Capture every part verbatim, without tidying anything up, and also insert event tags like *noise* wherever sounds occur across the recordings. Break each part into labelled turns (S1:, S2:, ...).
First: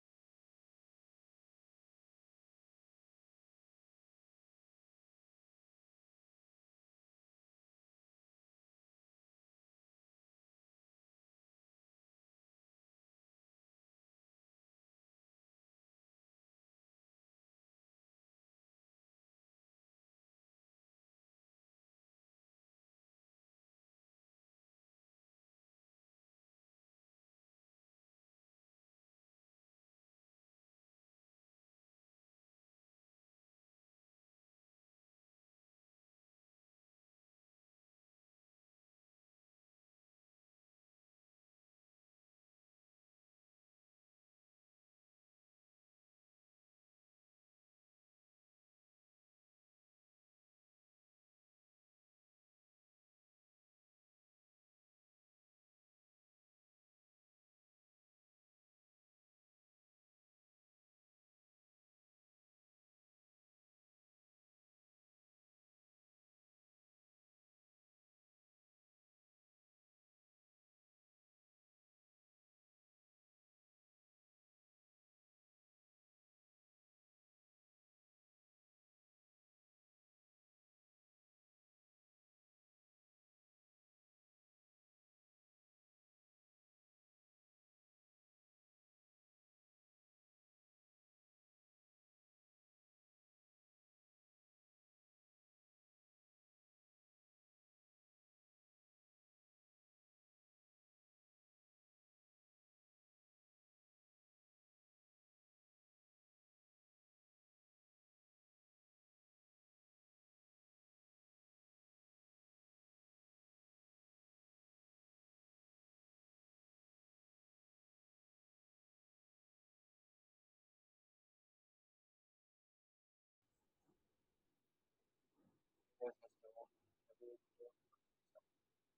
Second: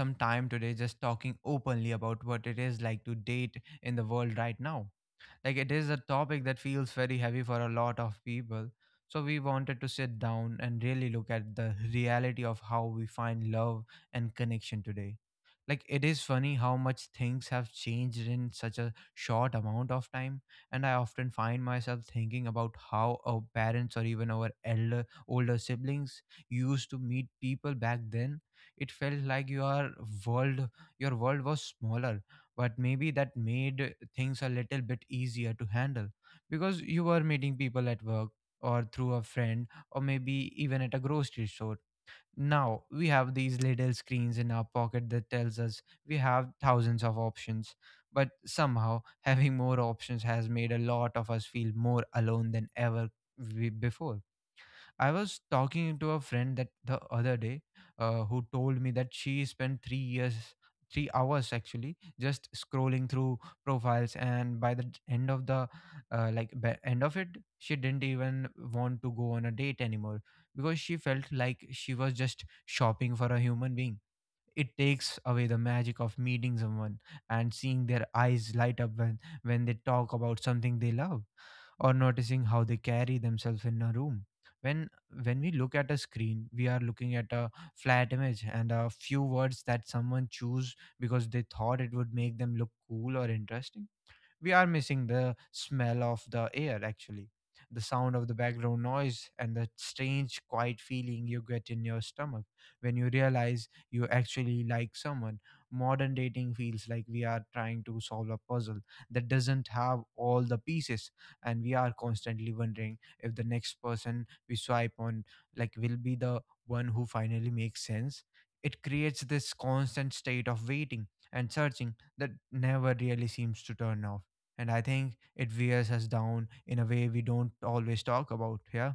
S1: some time today just talking openly about what it is like to date in the world right now. Like it is a topic that feels very heavy for a lot of people. So we wanted to sit down and really look at the reality of how we find love and connection today. Like it is funny how much things have changed in such a short amount of time, and I often find myself thinking about how our parents or even our elder older siblings used to meet people back then. It felt like your world your world was smaller, but maybe that made things a little bit easier to handle because you were meeting people at work or through a friend or maybe even at a grocery store. Now we have these little screens in our pocket that tells us we have thousands of options, but somehow *laughs* having more options has made a lot of us feel more alone than ever. We, before I was talking to a friend that the other day, uh, who told me that she spent three years, three hours actually, just scrolling through profiles, and by the end of the uh, like by end of it, she didn't even want to go on a date anymore because she felt like she was just shopping for a human being. It takes away the magic of meeting someone and seeing their eyes light up when, when they talk about something they love, or noticing how they carry themselves in a room. When when we look at a screen, we are looking at a flat image and a few words that someone chose because they thought it would make them look cool or interesting. We are missing the smell of the air, actually, the sound of the background noise, and the strange, quiet feeling you get in your stomach when you realize you actually like someone. Modern dating feels like we are trying to solve a puzzle that doesn't have all the pieces, and we are constantly wondering if the next person we swipe on like will be the one who finally makes sense. It creates this constant state of waiting and searching that never really seems to turn off, and I think it wears us down in a way we don't always talk about. Yeah.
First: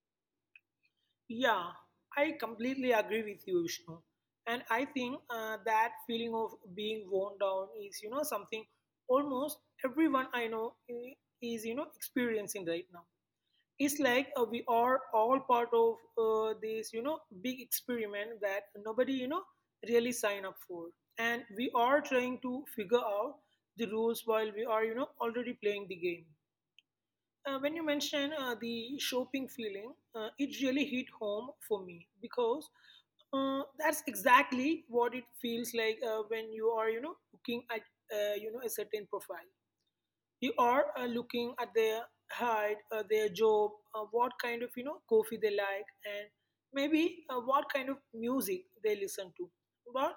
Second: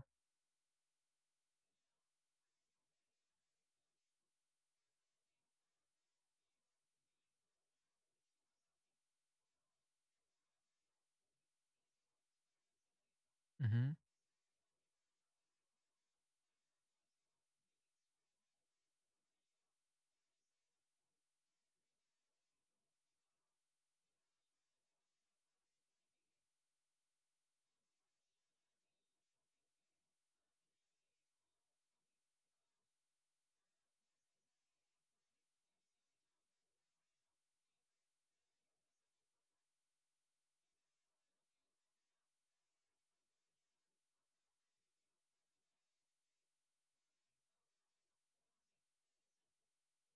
S2: Yeah, I completely agree with you, Vishnu. And I think uh, that feeling of being worn down is, you know, something almost everyone I know i- is, you know, experiencing right now.
S1: Mm-hmm.
S2: It's like uh, we are all part of uh, this, you know, big experiment that nobody, you know, really sign up for. And we are trying to figure out the rules while we are, you know, already playing the game. Uh, when you mention uh, the shopping feeling, uh, it really hit home for me because uh, that's exactly what it feels like uh, when you are, you know, looking at, uh, you know, a certain profile you are uh, looking at their height, uh, their job, uh, what kind of you know coffee they like, and maybe uh, what kind of music they listen to. But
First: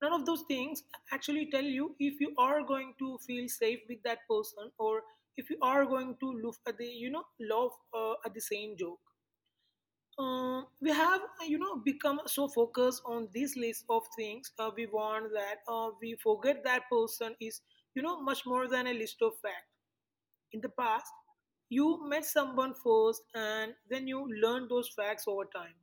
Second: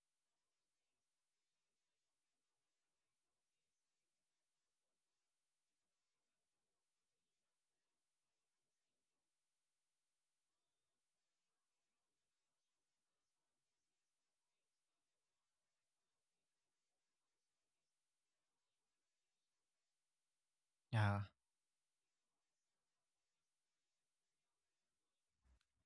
S2: none of those things actually tell you if you are going to feel safe with that person or if you are going to look at the you know love uh, at the same joke. Um, we have uh, you know become so focused on this list of things uh, we want that uh, we forget that person is you know much more than a list of facts in the past,
S1: Yeah.
S2: you met someone first and then you learned those facts over time,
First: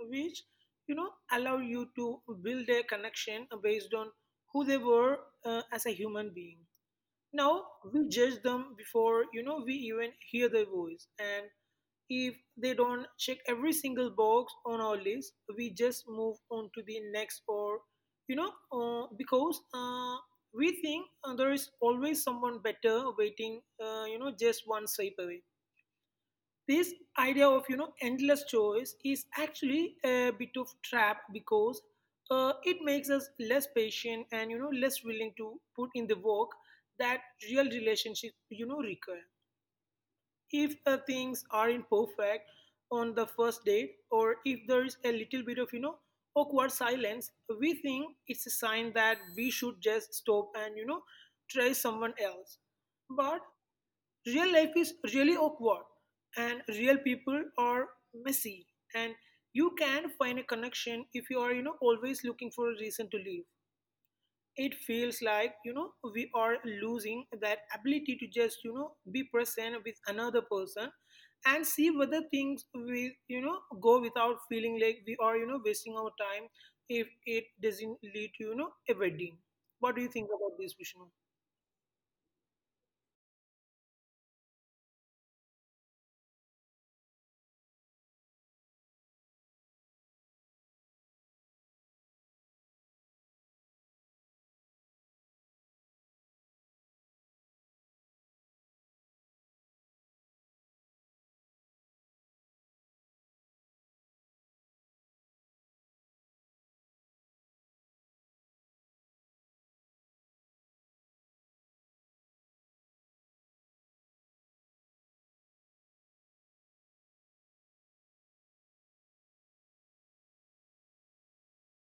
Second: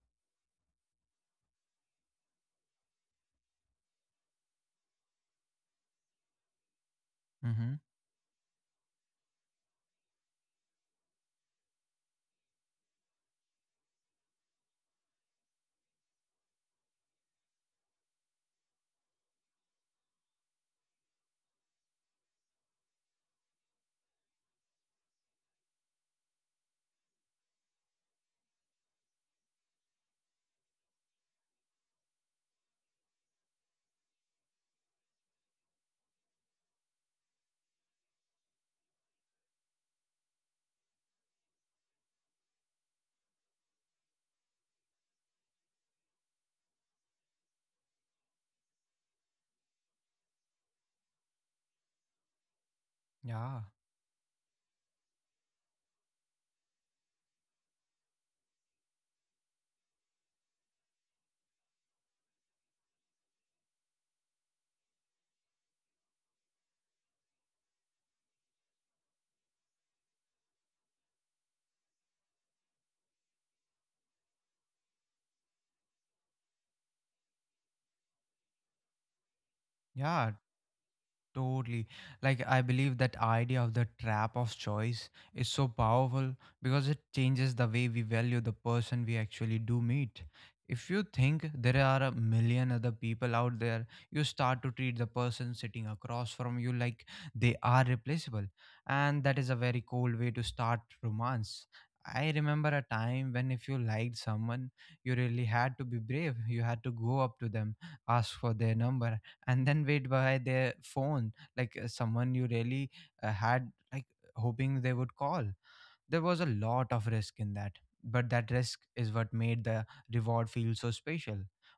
S2: which you know allow you to build a connection based on who they were uh, as a human being. Now
S1: Mm-hmm.
S2: we judge them before you know we even hear their voice, and if they don't check every single box on our list, we just move on to the next or you know uh, because uh, we think uh, there is always someone better waiting, uh, you know, just one swipe away. This idea of you know endless choice is actually a bit of trap because uh, it makes us less patient and you know less willing to put in the work that real relationship you know require if uh, things aren't perfect on the first date or if there is a little bit of you know awkward silence. We think it's a sign that we should just stop and you know try someone else, but
S1: Yeah.
S2: real life is really awkward, and real people are messy, and you can find a connection if you are, you know, always looking for a reason to leave. It feels like, you know, we are losing that ability to just, you know, be present with another person and see whether things will, you know, go without feeling like we are, you know, wasting our time if it doesn't lead to, you know, a wedding. What do you think
S1: Yeah.
S2: about this, Vishnu?
S1: Totally. Like, I believe that idea of the trap of choice is so powerful because it changes the way we value the person we actually do meet. If you think there are a million other people out there, you start to treat the person sitting across from you like they are replaceable. And that is a very cold way to start romance. I remember a time when if you liked someone, you really had to be brave. You had to go up to them, ask for their number, and then wait by their phone like uh, someone you really uh, had like hoping they would call. There was a lot of risk in that, but that risk is what made the reward feel so special.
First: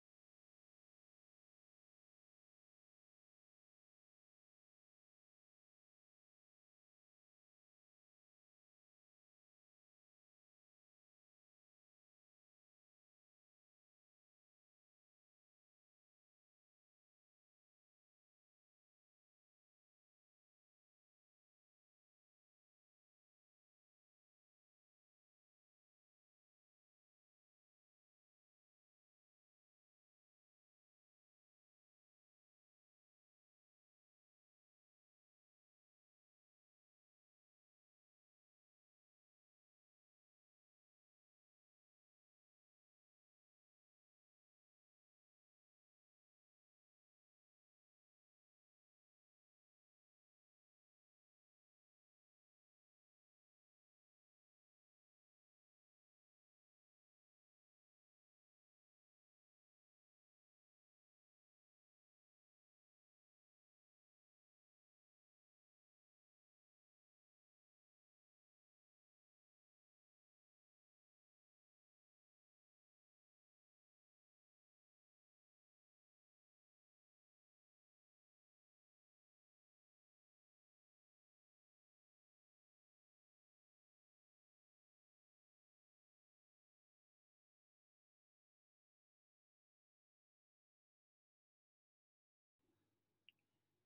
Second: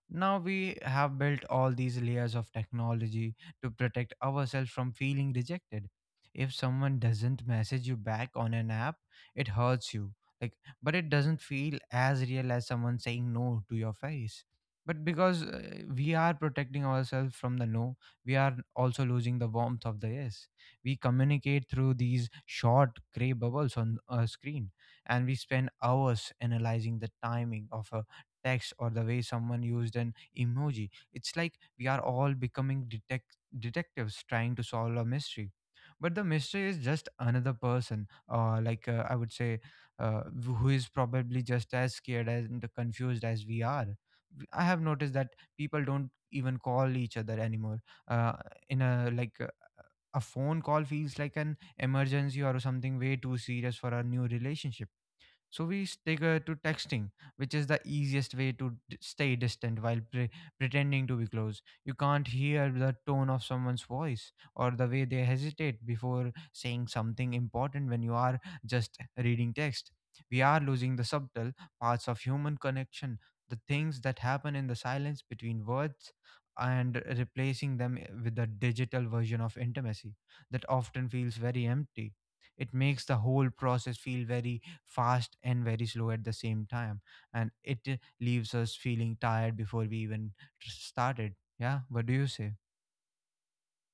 S1: Now we have built all these layers of technology to protect ourselves from feeling rejected. If someone doesn't message you back on an app, it hurts you. Like, but it doesn't feel as real as someone saying no to your face. But because uh, we are protecting ourselves from the no, we are also losing the warmth of the yes. We communicate through these short gray bubbles on a screen, and we spend hours analyzing the timing of a text or the way someone used an emoji. It's like we are all becoming detect- detectives trying to solve a mystery. But the mystery is just another person, or like uh, I would say, uh, who is probably just as scared and confused as we are. I have noticed that people don't even call each other anymore. Uh, in a like uh, A phone call feels like an emergency or something way too serious for a new relationship, so we stick uh, to texting, which is the easiest way to d- stay distant while pre- pretending to be close. You can't hear the tone of someone's voice or the way they hesitate before saying something important when you are just reading text. We are losing the subtle parts of human connection, the things that happen in the silence between words, and replacing them eh, with a digital version of intimacy that often feels very empty. It makes the whole process feel very fast and very slow at the same time, and it uh, leaves us feeling tired before we even tr- started. Yeah, what do you say?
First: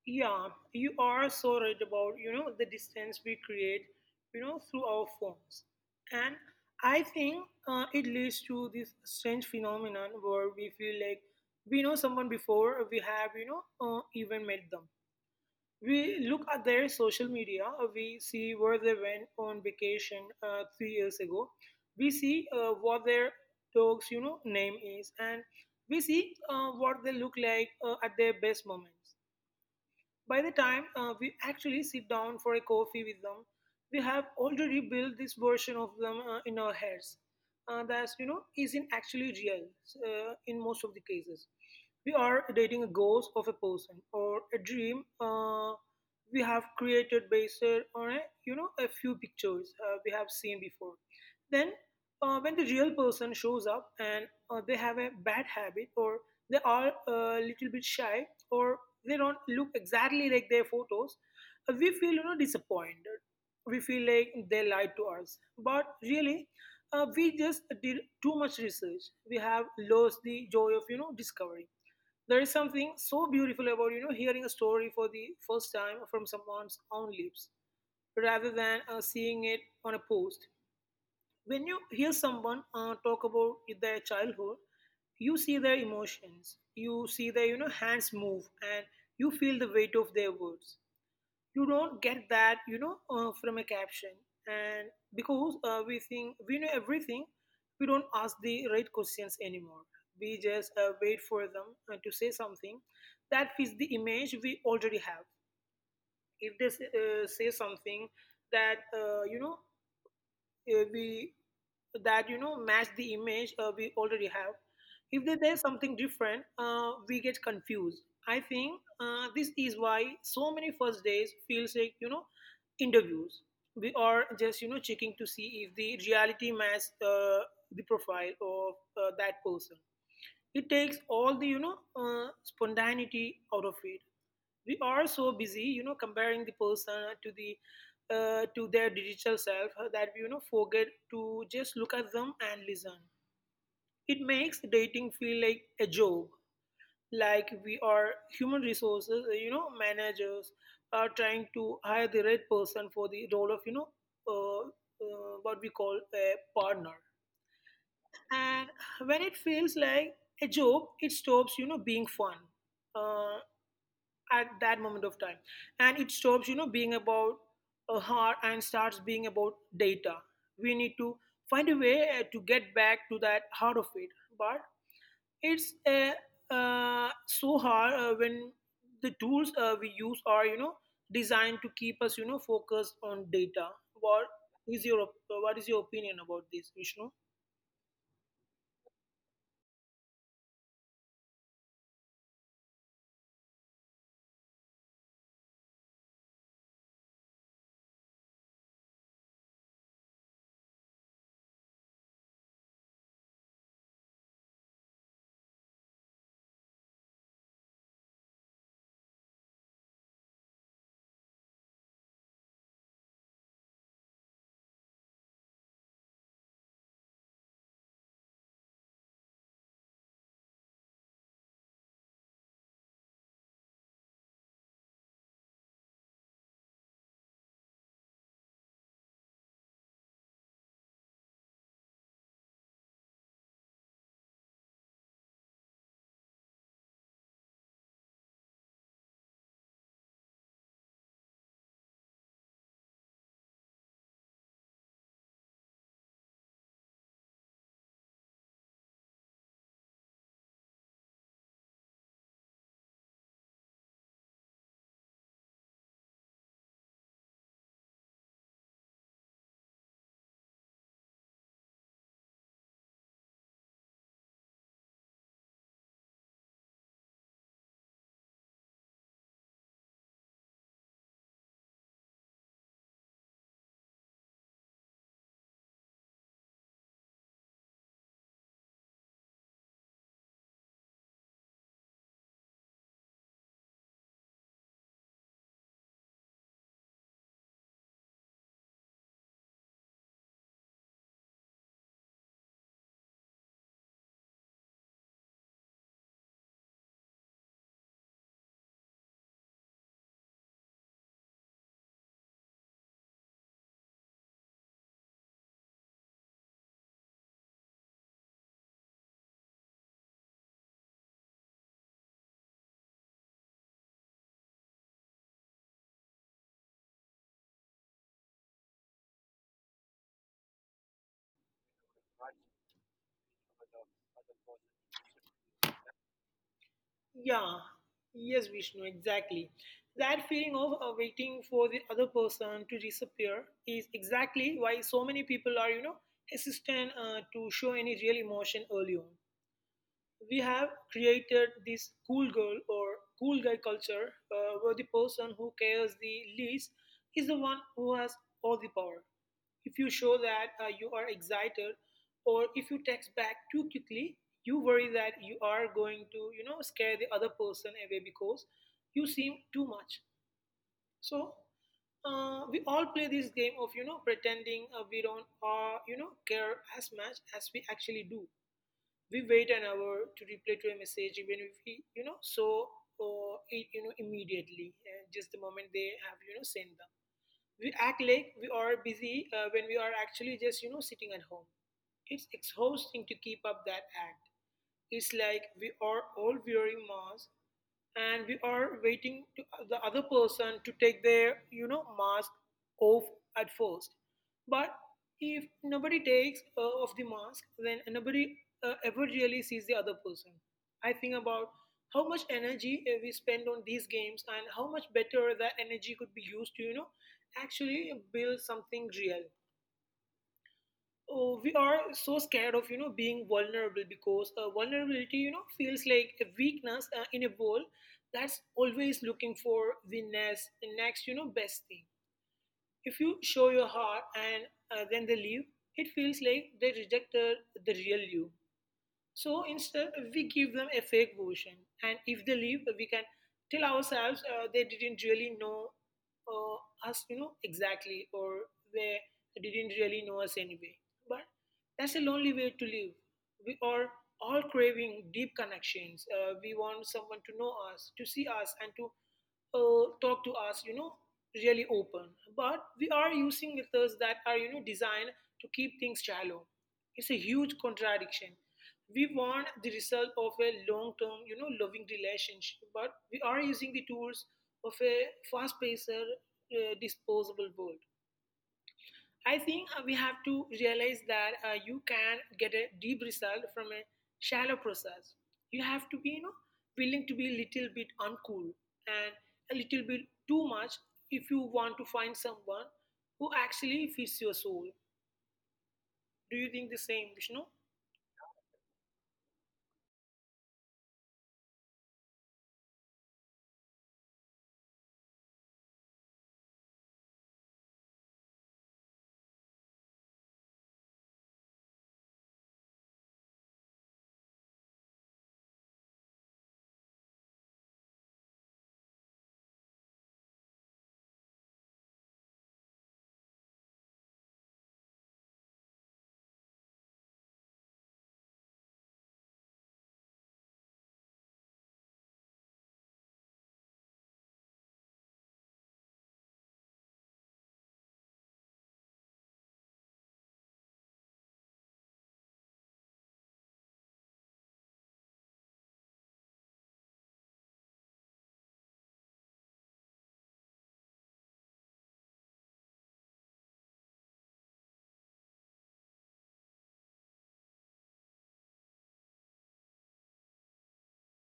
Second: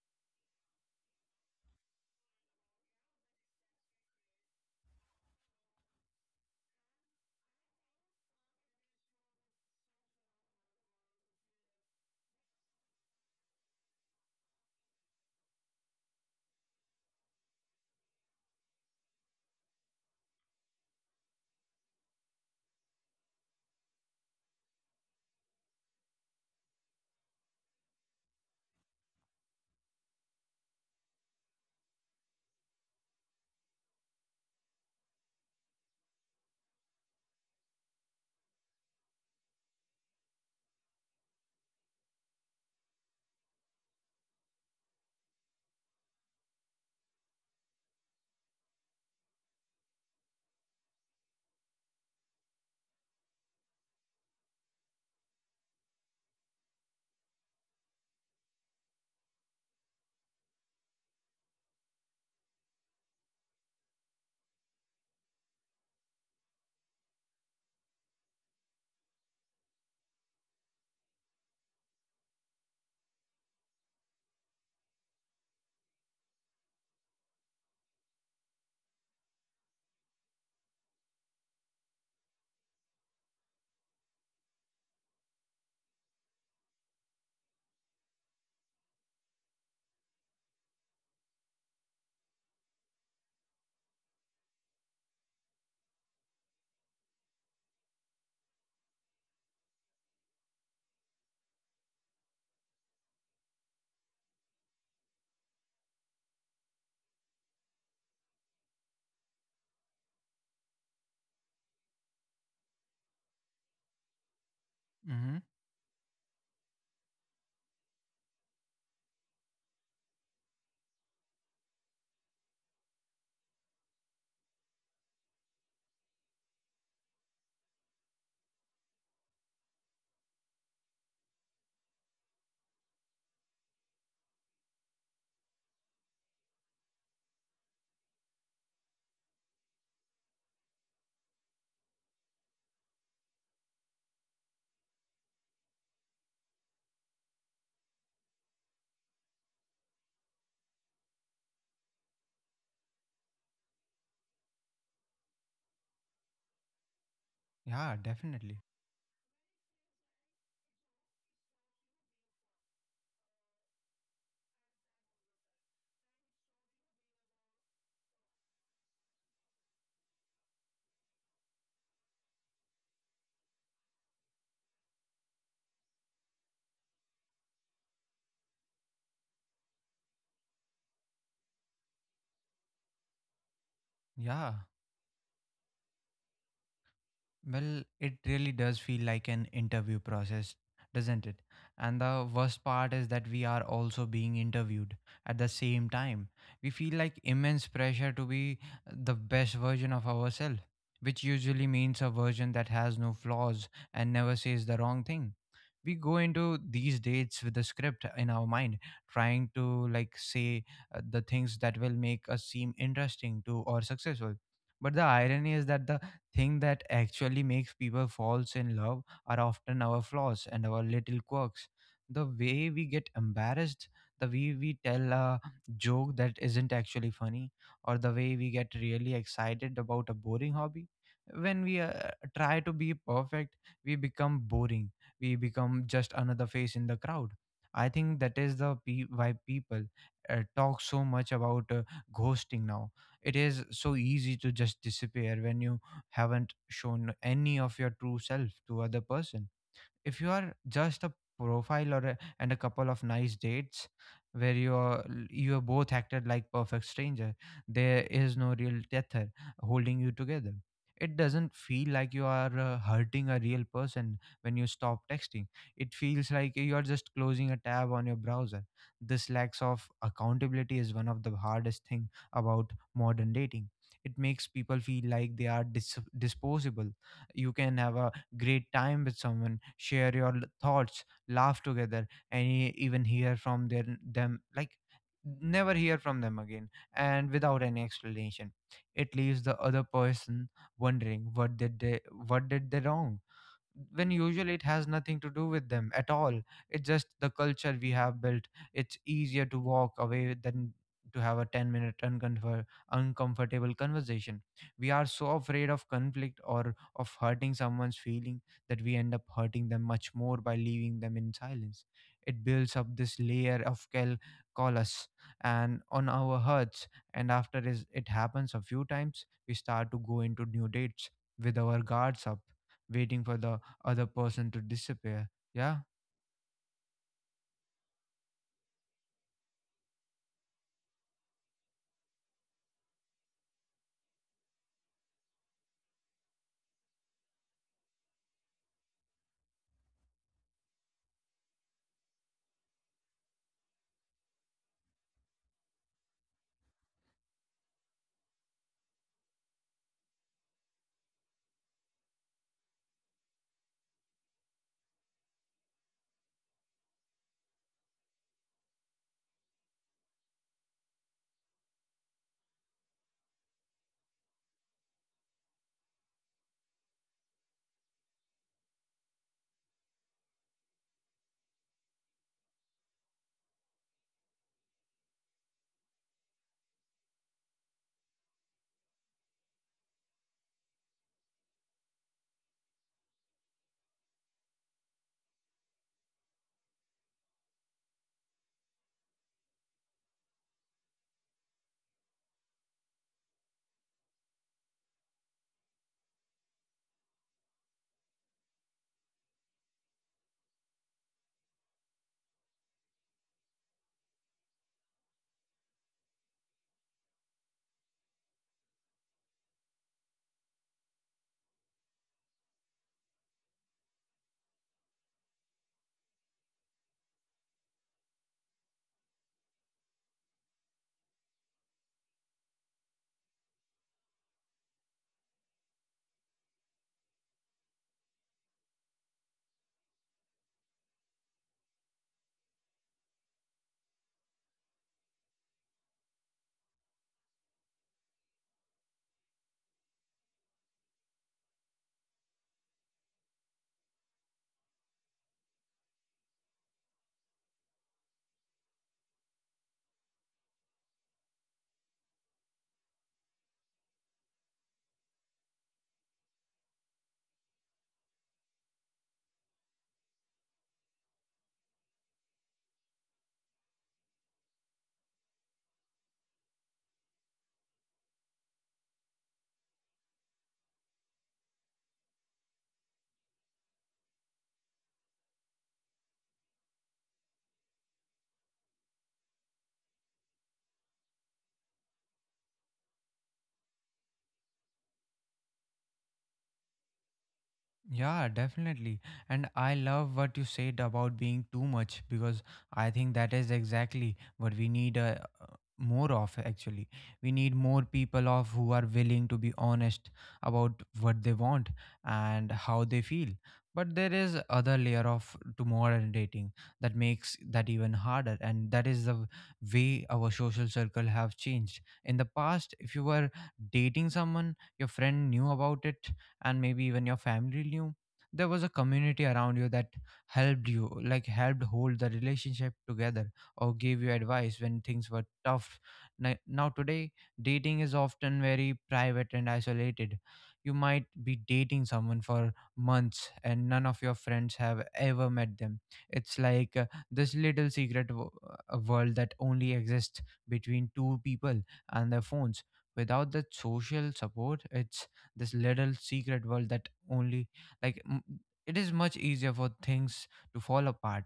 S2: Yeah, you are so right about, you know, the distance we create, you know, through our phones. And I think uh, it leads to this strange phenomenon where we feel like we know someone before we have, you know, uh, even met them. We look at their social media, uh, we see where they went on vacation uh, three years ago. We see uh, what their dog's, you know, name is, and we see uh, what they look like uh, at their best moments. By the time uh, we actually sit down for a coffee with them, we have already built this version of them uh, in our heads. Uh, that you know isn't actually real uh, in most of the cases. We are dating a ghost of a person or a dream uh, we have created based on a, you know a few pictures uh, we have seen before. Then uh, when the real person shows up and uh, they have a bad habit or they are a little bit shy or they don't look exactly like their photos, uh, we feel you know disappointed. We feel like they lied to us. But really, uh, we just did too much research. We have lost the joy of you know discovery. There is something so beautiful about you know hearing a story for the first time from someone's own lips, rather than uh, seeing it on a post. When you hear someone uh, talk about their childhood, you see their emotions, you see their you know hands move, and you feel the weight of their words. You don't get that you know uh, from a caption, and because uh, we think we know everything, we don't ask the right questions anymore. We just uh, wait for them uh, to say something that fits the image we already have. If they say, uh, say something that uh, you know uh, we that you know match the image uh, we already have. If there-
S1: Mm-hmm.
S2: there's something different, uh, we get confused. I think uh, this is why so many first days feels like you know interviews. We are just you know checking to see if the reality matches uh, the profile of uh, that person. It takes all the you know uh, spontaneity out of it. We are so busy you know comparing the person to the uh, to their digital self uh, that we you know forget to just look at them and listen. It makes dating feel like a job, like we are human resources uh, you know managers are trying to hire the right person for the role of you know uh, uh, what we call a partner.
S1: Yeah, definitely.
S2: And when it feels like a job, it stops you know being fun. Uh, at that moment of time, and it stops you know being about a heart and starts being about data. We need to find a way uh, to get back to that heart of it, but it's uh, uh, so hard uh, when the tools uh, we use are you know designed to keep us you know focused on data.
S1: Yeah.
S2: what is your op- what is your opinion about this, Vishnu?
S1: Well, it really does feel like an interview process, doesn't it? And the worst part is that we are also being interviewed at the same time. We feel like immense pressure to be the best version of ourselves, which usually means a version that has no flaws and never says the wrong thing. We go into these dates with the script in our mind, trying to like say uh, the things that will make us seem interesting to or successful. But the irony is that the thing that actually makes people falls in love are often our flaws and our little quirks. The way we get embarrassed, the way we tell a joke that isn't actually funny, or the way we get really excited about a boring hobby. When we uh, try to be perfect, we become boring. We become just another face in the crowd. I think that is the pe- why people uh, talk so much about uh, ghosting now. It is so easy to just disappear when you haven't shown any of your true self to other person. If you are just a profile or a, and a couple of nice dates where you are you are both acted like perfect stranger, there is no real tether holding you together. It doesn't feel like you are uh, hurting a real person when you stop texting. It feels like you are just closing a tab on your browser. This lacks of accountability is one of the hardest thing about modern dating. It makes people feel like they are dis- disposable. You can have a great time with someone, share your l- thoughts, laugh together, and e- even hear from their, them like never hear from them again, and without any explanation. It leaves the other person wondering what did they what did they wrong, when usually it has nothing to do with them at all. It's just the culture we have built. It's easier to walk away than to have a ten minute uncomfort- uncomfortable conversation. We are so afraid of conflict or of hurting someone's feeling that we end up hurting them much more by leaving them in silence. It builds up this layer of cal- callus and on our hearts, and after is it happens a few times we start to go into new dates with our guards up, waiting for the other person to disappear. Yeah.
S2: Yeah, yes, Vishnu, exactly. That feeling of uh, waiting for the other person to disappear is exactly why so many people are, you know, hesitant uh, to show any real emotion early on. We have created this cool girl or cool guy culture uh, where the person who cares the least is the one who has all the power. If you show that uh, you are excited or if you text back too quickly, you worry that you are going to, you know, scare the other person away because you seem too much. So uh, we all play this game of you know pretending uh, we don't uh, you know care as much as we actually do. We wait an hour to reply to a message even if we you know so uh, it you know immediately and just the moment they have you know sent them. We act like we are busy uh, when we are actually just you know sitting at home. It's exhausting to keep up that act. It's like we are all wearing masks, and we are waiting to uh, the other person to take their you know mask off at first. But if nobody takes uh, off the mask, then nobody uh, ever really sees the other person. I think about how much energy uh, we spend on these games and how much better that energy could be used to you know actually build something real. Oh, we are so scared of you know being vulnerable because uh, vulnerability you know feels like a weakness uh, in a world that's always looking for the next the next you know best thing. If you show your heart and uh, then they leave, it feels like they rejected the real you. So instead, we give them a fake version. And if they leave, we can tell ourselves uh, they didn't really know uh, us, you know, exactly, or they didn't really know us anyway. But that's a lonely way to live. We are all craving deep connections. Uh, we want someone to know us, to see us, and to uh, talk to us, you know, really open. But we are using methods that are, you know, designed to keep things shallow. It's a huge contradiction. We want the result of a long-term, you know, loving relationship, but we are using the tools of a fast-paced, uh, disposable world. I think uh, we have to realize that uh, you can get a deep result from a shallow process. You have to be, you know, willing to be a little bit uncool and a little bit too much if you want to find someone who actually fits your soul. Do you think the same, Vishnu?
S1: Yeah, definitely. And I love what you said about being too much because I think that is exactly what we need uh, uh, more of actually. We need more people of who are willing to be honest about what they want and how they feel. But there is other layer of to modern dating that makes that even harder, and that is the w- way our social circle have changed. In the past, if you were dating someone, your friend knew about it, and maybe even your family knew. There was a community around you that helped you like helped hold the relationship together or gave you advice when things were tough. Ni- now today dating is often very private and isolated. You might be dating someone for months and none of your friends have ever met them. It's like uh, this little secret w- uh, world that only exists between two people and their phones. Without that social support, it's this little secret world that only like m- it is much easier for things to fall apart.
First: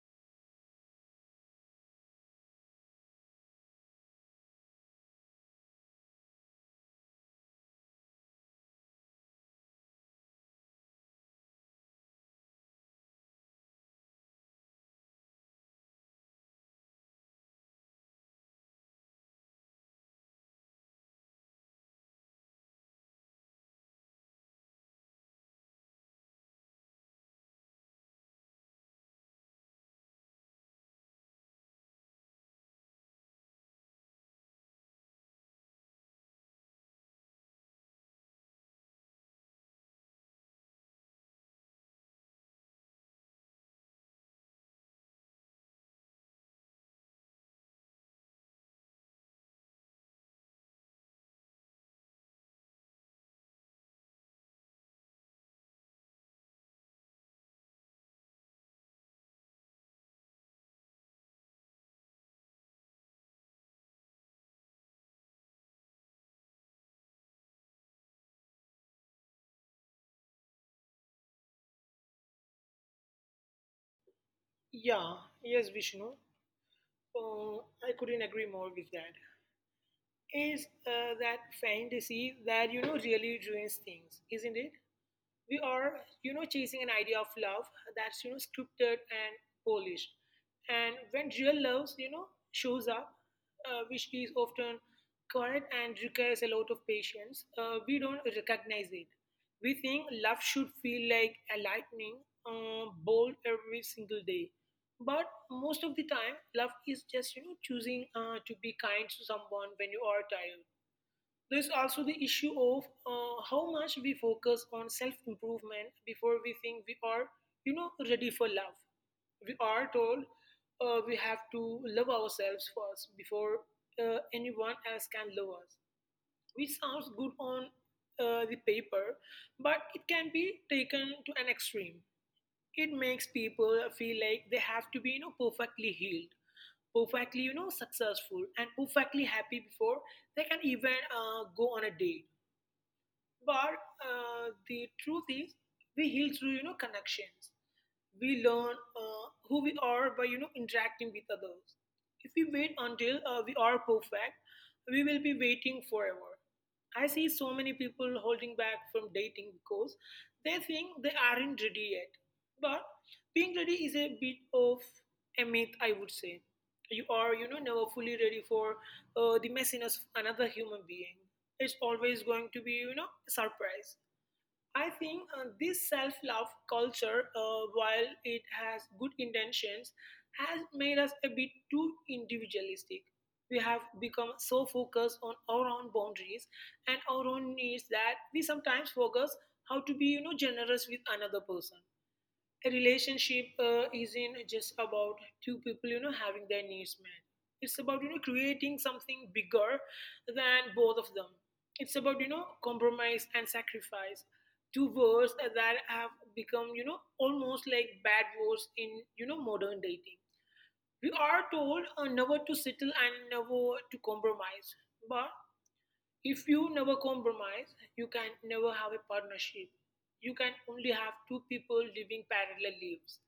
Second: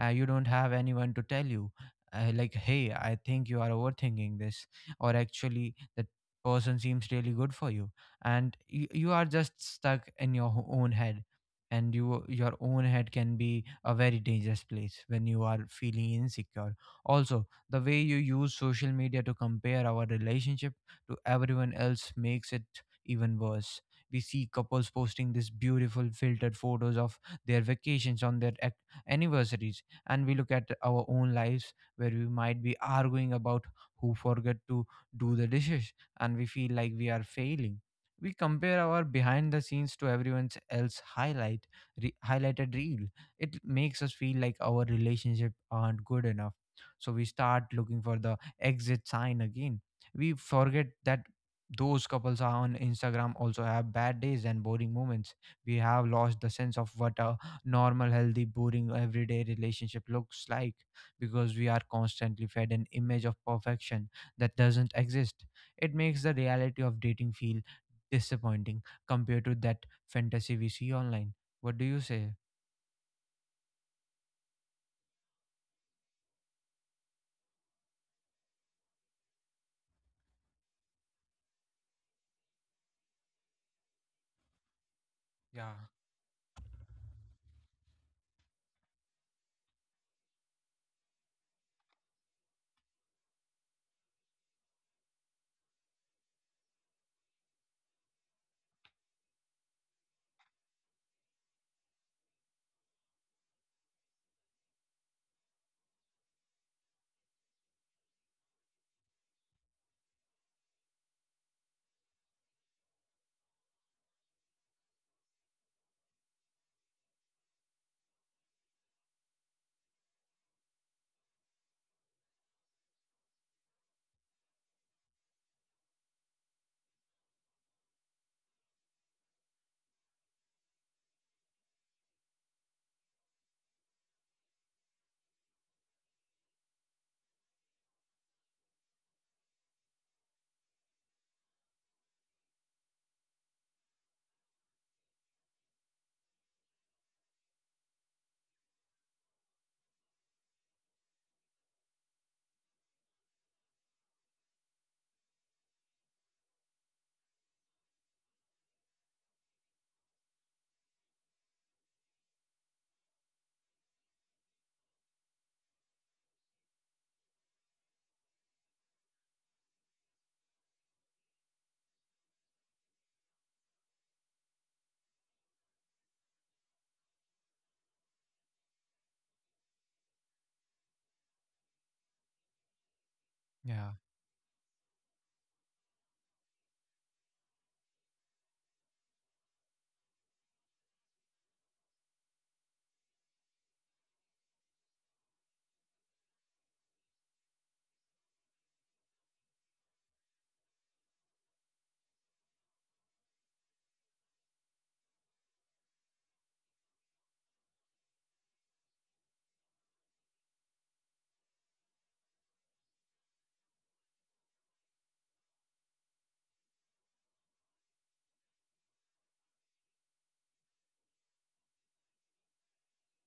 S1: Uh, you don't have anyone to tell you, uh, like, hey, I think you are overthinking this, or actually, that person seems really good for you, and you, you are just stuck in your ho- own head. And you your own head can be a very dangerous place when you are feeling insecure. Also, the way you use social media to compare our relationship to everyone else makes it even worse. We see couples posting these beautiful filtered photos of their vacations on their ac- anniversaries, and we look at our own lives where we might be arguing about who forgot to do the dishes, and we feel like we are failing. We compare our behind the scenes to everyone else highlight re- highlighted reel. It makes us feel like our relationship aren't good enough, so we start looking for the exit sign again. We forget that those couples are on Instagram also have bad days and boring moments. We have lost the sense of what a normal, healthy, boring, everyday relationship looks like, because we are constantly fed an image of perfection that doesn't exist. It makes the reality of dating feel disappointing compared to that fantasy we see online. What do you say?
S2: Yeah, yes, Vishnu. Oh, I couldn't agree more with that. Is uh, that fantasy that you know really ruins things, isn't it? We
S1: Yeah.
S2: are you know chasing an idea of love that's you know scripted and polished. And when real love you know shows up, uh, which is often quiet and requires a lot of patience, uh, we don't recognize it. We think love should feel like a lightning uh, bolt every single day. But most of the time, love is just you know choosing, uh, to be kind to someone when you are tired. There's also the issue of uh, how much we focus on self improvement before we think we are, you know, ready for love. We are told, uh, we have to love ourselves first before uh, anyone else can love us, which sounds good on uh, the paper, but it can be taken to an extreme. It makes people feel like they have to be, you know, perfectly healed, perfectly, you know, successful, and perfectly happy before they can even uh, go on a date. But uh, the truth is, we heal through you know connections. We learn uh, who we are by you know interacting with others. If we wait until uh, we are perfect, we will be waiting forever. I see so many people holding back from dating because they think they aren't ready yet. But being ready is a bit of a myth, I would say. You are, you know, never fully ready for uh, the messiness of another human being. It's always going to be, you know, a surprise. I think uh, this self love culture, uh, while it has good intentions, has made us a bit too individualistic. We have
S1: Yeah.
S2: become so focused on our own boundaries and our own needs that we sometimes focus how to be, you know, generous with another person. A relationship uh, isn't just about two people you know having their needs met. It's about you know creating something bigger than both of them. It's about you know compromise and sacrifice, two words that have become you know almost like bad words in you know modern dating. We are told, uh, never to settle and never to compromise. But if you never compromise, you can never have a partnership. You can only have two people living parallel lives.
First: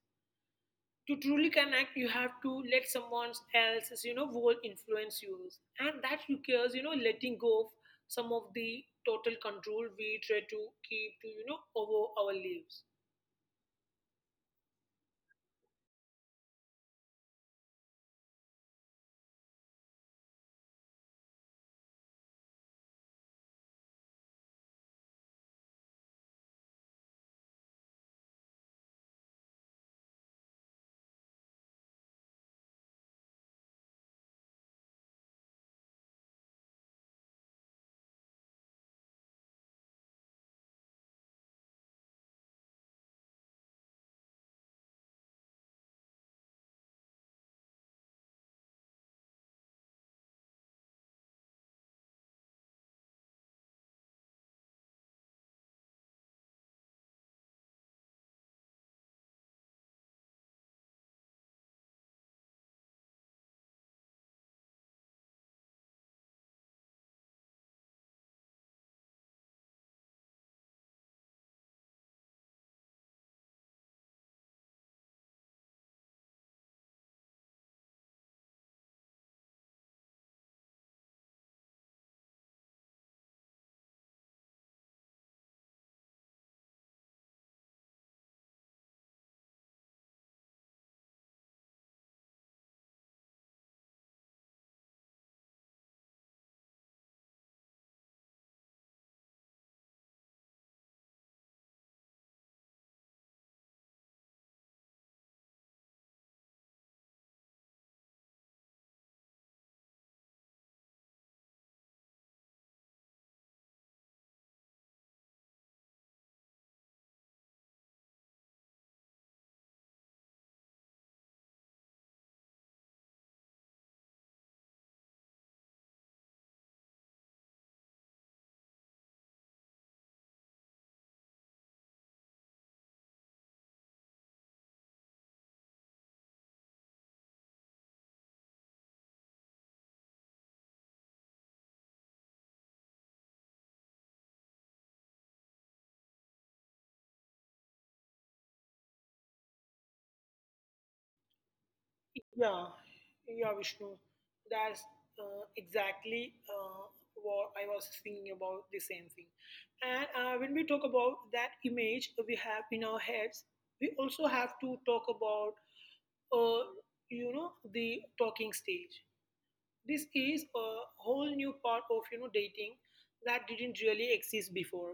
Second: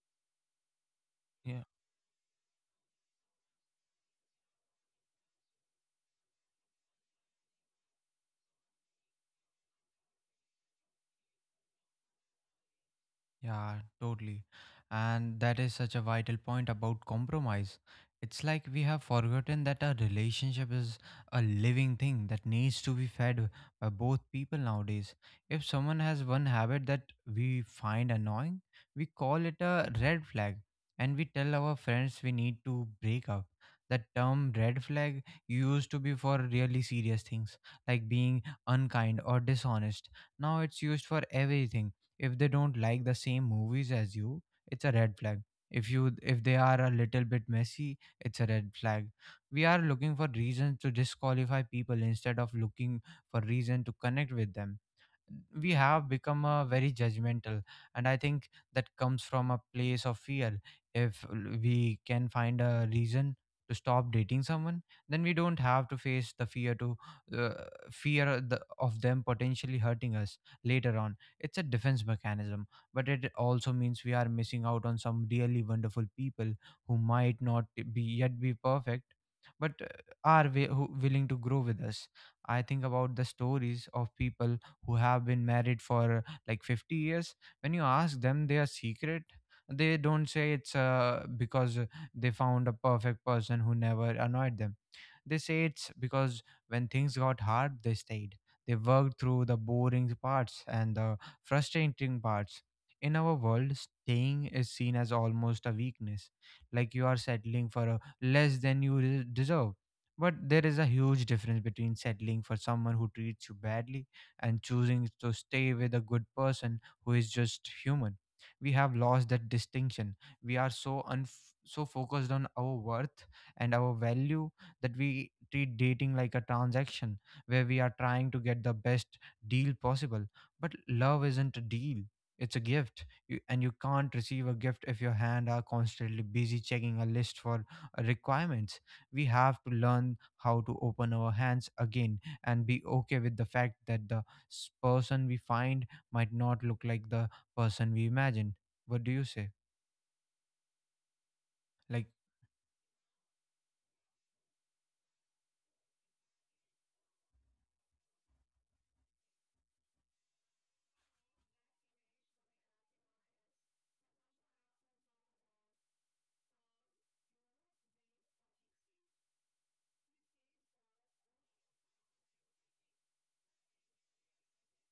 S2: To truly
S1: Yeah.
S2: connect, you have to let someone else's you know world influence yours, and that requires you know letting go of some of the total control we try to keep to you know over our lives.
S1: Yeah, totally. And that is such a vital point about compromise. It's like we have forgotten that a relationship is a living thing that needs to be fed by both people nowadays. If someone has one habit that we find annoying, we call it a red flag, and we tell our friends we need to break up. That term red flag used to be for really serious things like being unkind or dishonest. Now it's used for everything. If they don't like the same movies as you, it's a red flag. If you if they are a little bit messy, it's a red flag. We are looking for reasons to disqualify people instead of looking for reason to connect with them. We have become uh, very judgmental, and I think that comes from a place of fear. If l- we can find a reason to stop dating someone, then we don't have to face the fear to uh, fear the, of them potentially hurting us later on. It's a defense mechanism, but it also means we are missing out on some really wonderful people who might not be yet be perfect, but uh, are wi- who willing to grow with us. I think about the stories of people who have been married for like fifty years. When you ask them their secret, they don't say it's uh, because they found a perfect person who never annoyed them. They say it's because when things got hard, they stayed. They worked through the boring parts and the frustrating parts. In our world, staying is seen as almost a weakness, like you are settling for a less than you re- deserve. But there is a huge difference between settling for someone who treats you badly and choosing to stay with a good person who is just human. We have lost that distinction. We are so unf- so focused on our worth and our value that we treat dating like a transaction where we are trying to get the best deal possible. But love isn't a deal, it's a gift. You, and you can't receive a gift if your hand are constantly busy checking a list for uh, requirements. We have to learn how to open our hands again and be okay with the fact that the s- person we find might not look like the person we imagined. What do you say? Like,
S2: Yeah, yeah, Vishnu, that's uh, exactly uh, what I was thinking about the same thing. And uh, when we talk about that image we have in our heads, we also have to talk about, uh, you know the talking stage. This is a whole new part of you know dating that didn't really exist before.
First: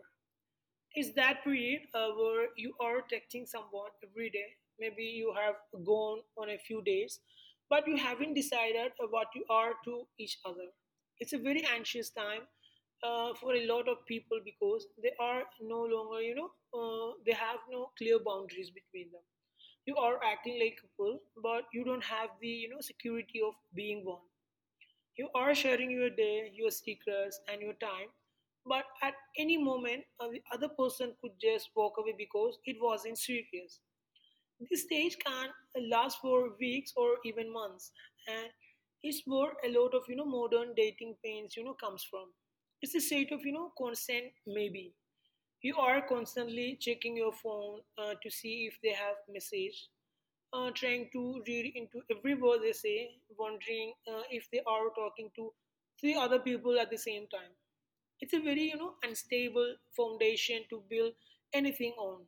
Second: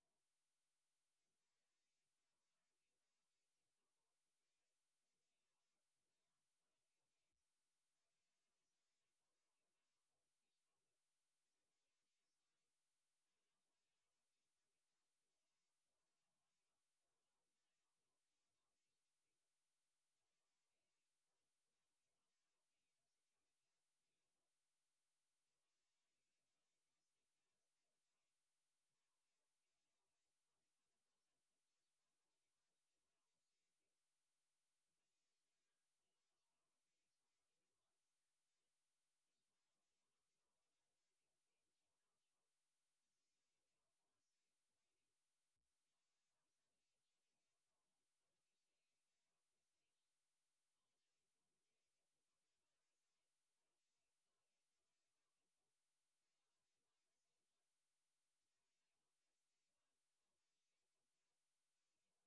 S2: It's that period uh, where you are texting someone every day. Maybe you have gone on a few days, but you haven't decided what you are to each other. It's a very anxious time uh, for a lot of people because they are no longer, you know, uh, they have no clear boundaries between them. You are acting like a couple, but you don't have the, you know, security of being one. You are sharing your day, your secrets, and your time, but at any moment, uh, the other person could just walk away because it wasn't serious. This stage can last for weeks or even months, and it's where a lot of you know modern dating pains you know comes from. It's a state of you know consent maybe. You are constantly checking your phone uh, to see if they have message, uh, trying to read into every word they say, wondering uh, if they are talking to three other people at the same time. It's a very, you know, unstable foundation to build anything on.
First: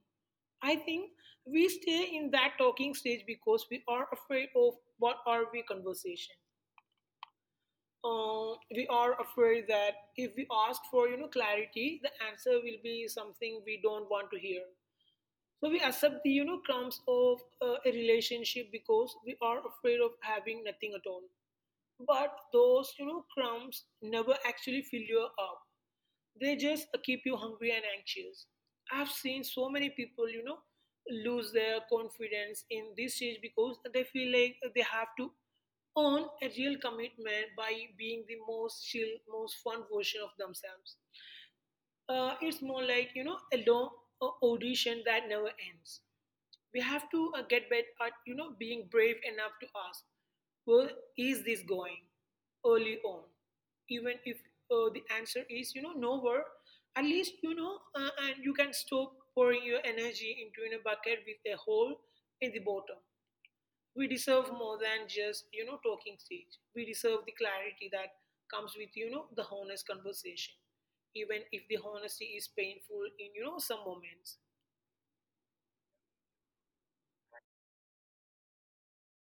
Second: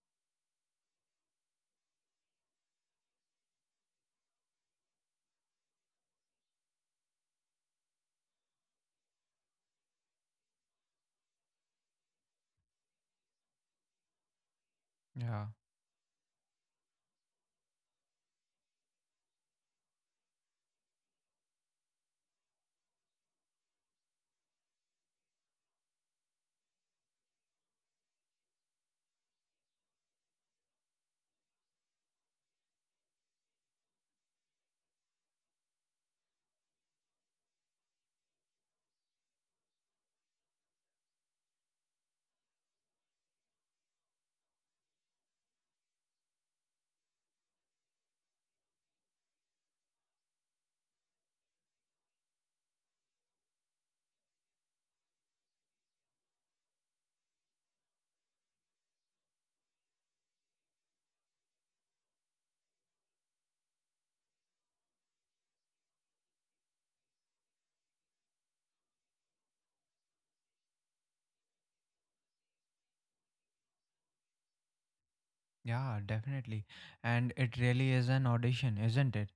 S2: I think we stay in that talking stage because we are afraid of what are we conversation. Uh, we are afraid that if we ask for, you know, clarity, the answer will be something we don't want to hear.
S1: yeah.
S2: So we accept the you know crumbs of uh, a relationship because we are afraid of having nothing at all. But those you know crumbs never actually fill you up. They just uh, keep you hungry and anxious. I've seen so many people you know lose their confidence in this stage because they feel like they have to earn a real commitment by being the most chill, most fun version of themselves. Uh, it's more like you know a long uh, audition that never ends. We have to uh, get better at you know being brave enough to ask, where is this going, early on, even if uh, the answer is you know nowhere. At least you know, uh, and you can stop pouring your energy into in a bucket with a hole in the bottom. We deserve more than just you know talking stage. We deserve the clarity that comes with you know the honest conversation, even if the honesty is painful in you know some moments.
S1: Yeah, definitely. And it really is an audition, isn't it?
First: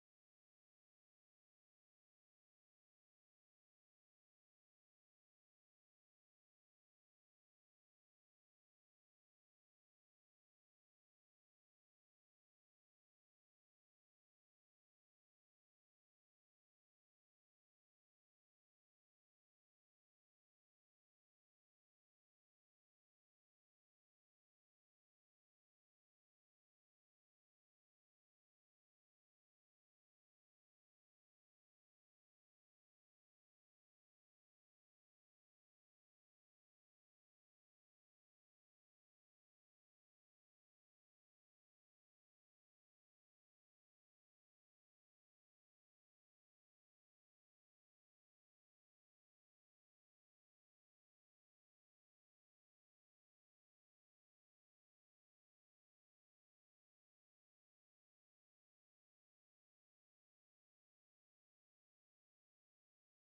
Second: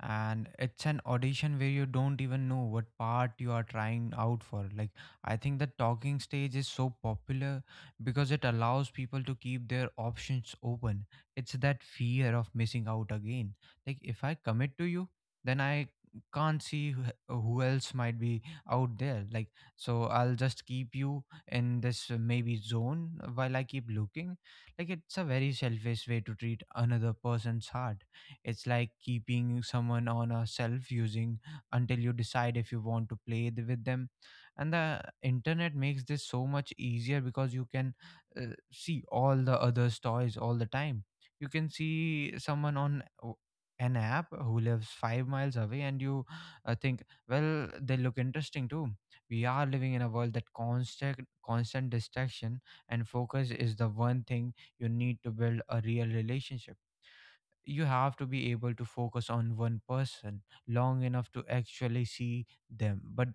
S1: And it's an audition where you don't even know what part you are trying out for. Like, I think the talking stage is so popular because it allows people to keep their options open. It's that fear of missing out again. Like, if I commit to you, then I can't see who who else might be out there. Like, so I'll just keep you in this uh, maybe zone while I keep looking. Like, it's a very selfish way to treat another person's heart. It's like keeping someone on a self using until you decide if you want to play th- with them. And the internet makes this so much easier because you can uh, see all the others' toys all the time. You can see someone on o- an app who lives five miles away, and you uh, think, well, they look interesting too. We are living in a world that constant constant distraction, and focus is the one thing you need to build a real relationship. You have to be able to focus on one person long enough to actually see them, but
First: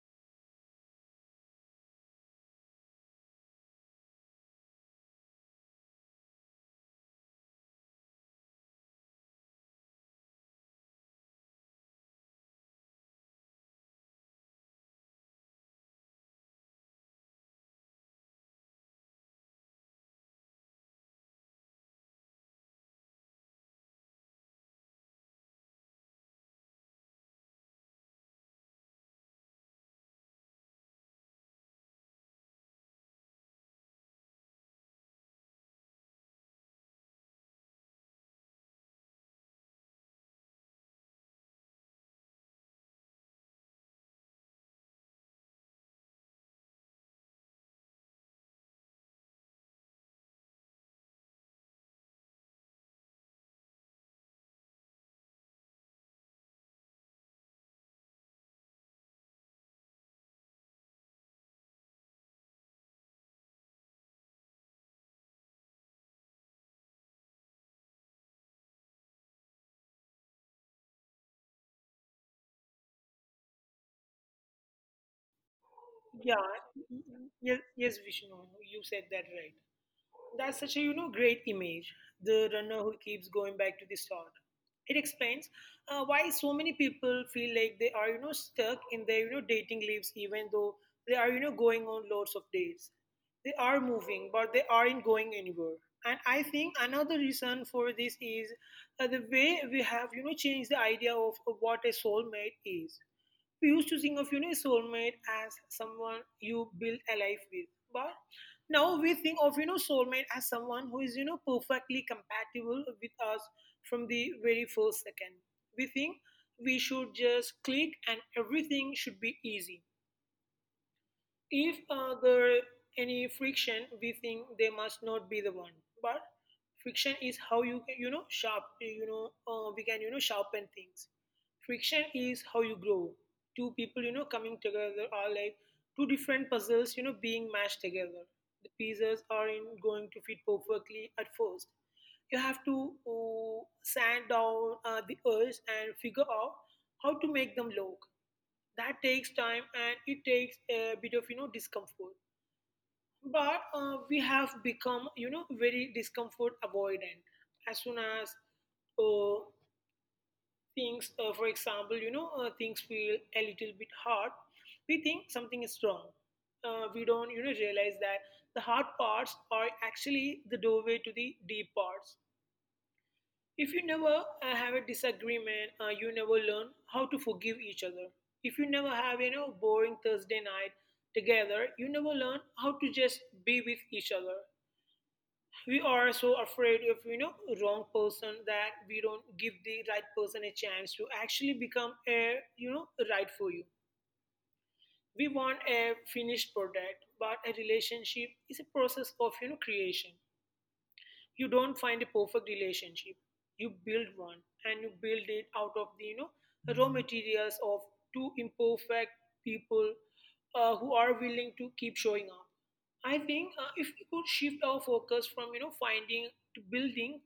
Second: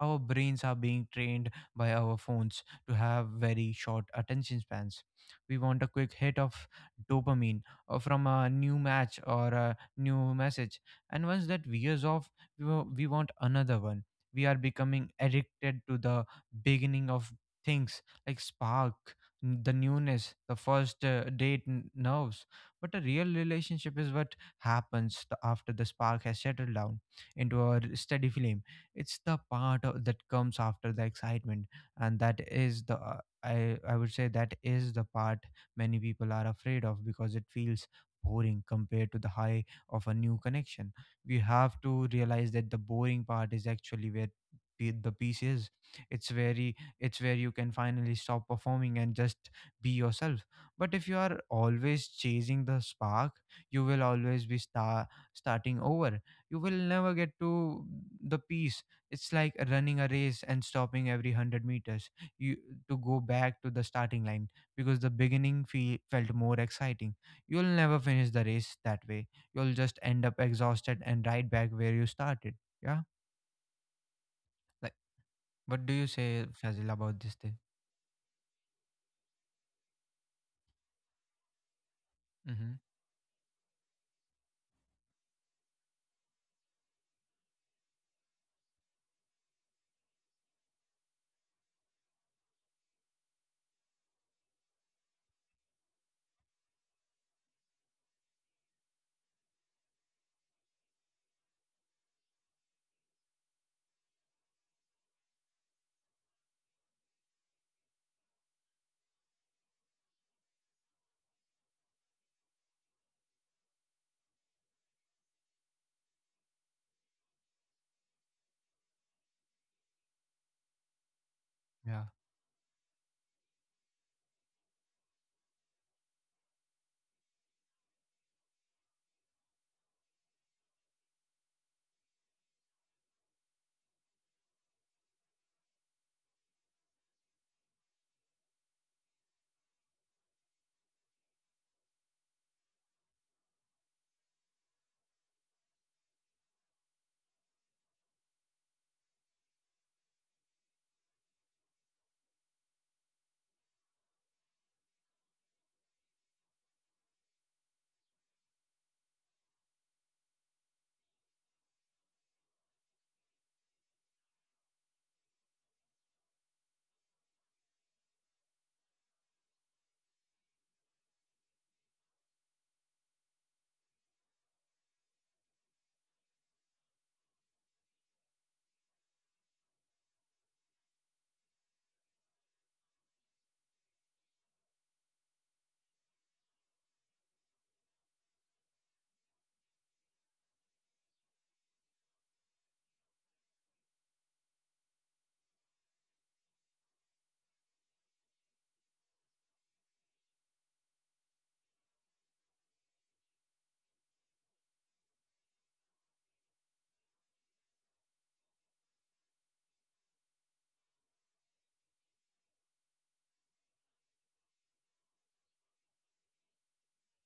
S1: our brains are being trained by our phones to have very short attention spans. We want a quick hit of dopamine uh, from a new match or a new message, and once that wears off, we, wa- we want another one. We are becoming addicted to the beginning of things like spark, n- the newness, the first uh, date n- nerves. But a real relationship is what happens the, after the spark has settled down into a r- steady flame. It's the part of, that comes after the excitement, and that is the uh, I I would say that is the part many people are afraid of because it feels boring compared to the high of a new connection. We have to realize that the boring part is actually where pe- the piece is. It's very, it's where you can finally stop performing and just be yourself. But if you are always chasing the spark, you will always be star- starting over. You will never get to the peace. It's like running a race and stopping every one hundred meters you, to go back to the starting line because the beginning feel, felt more exciting. You'll never finish the race that way. You'll just end up exhausted and right back where you started. Yeah. Like, what do you
S2: Yeah,
S1: say, Fazil, about this thing?
S2: yes, yes, Vishnu, you said that right. That's such a you know great image. The
S1: Mm-hmm.
S2: runner who keeps going back to the start. It explains uh, why so many people feel like they are you know stuck in their you know dating lives, even though they are you know going on lots of dates. They are moving, but they aren't going anywhere. And I think another reason for this is uh, the way we have you know changed the idea of what a soulmate is. We used to think of you know soulmate as someone you build a life with, but now we think of you know soulmate as someone who is you know perfectly compatible with us from the very first second. We think we should just click and everything should be easy. If
S1: Yeah.
S2: uh, there any friction, we think they must not be the one. But friction is how you can, you know sharp you know uh, we can you know sharpen things. Friction is how you grow. Two people you know coming together are like two different puzzles you know being mashed together. The pieces are in going to fit perfectly at first. You have to uh, sand down uh, the earth and figure out how to make them look. That takes time, and it takes a bit of you know discomfort. But uh, we have become you know very discomfort avoidant. As soon as uh, things, uh, for example you know uh, things feel a little bit hard, we think something is wrong. Uh, we don't you know realize that the hard parts are actually the doorway to the deep parts. If you never uh, have a disagreement, uh, you never learn how to forgive each other. If you never have you know boring Thursday night together, you never learn how to just be with each other. We are so afraid of you know wrong person that we don't give the right person a chance to actually become a you know right for you. We want a finished product, but a relationship is a process of you know creation. You don't find a perfect relationship, you build one. And you build it out of the you know raw materials of two imperfect people, uh, who are willing to keep showing up. I think uh, if we could shift our focus from you know finding to building,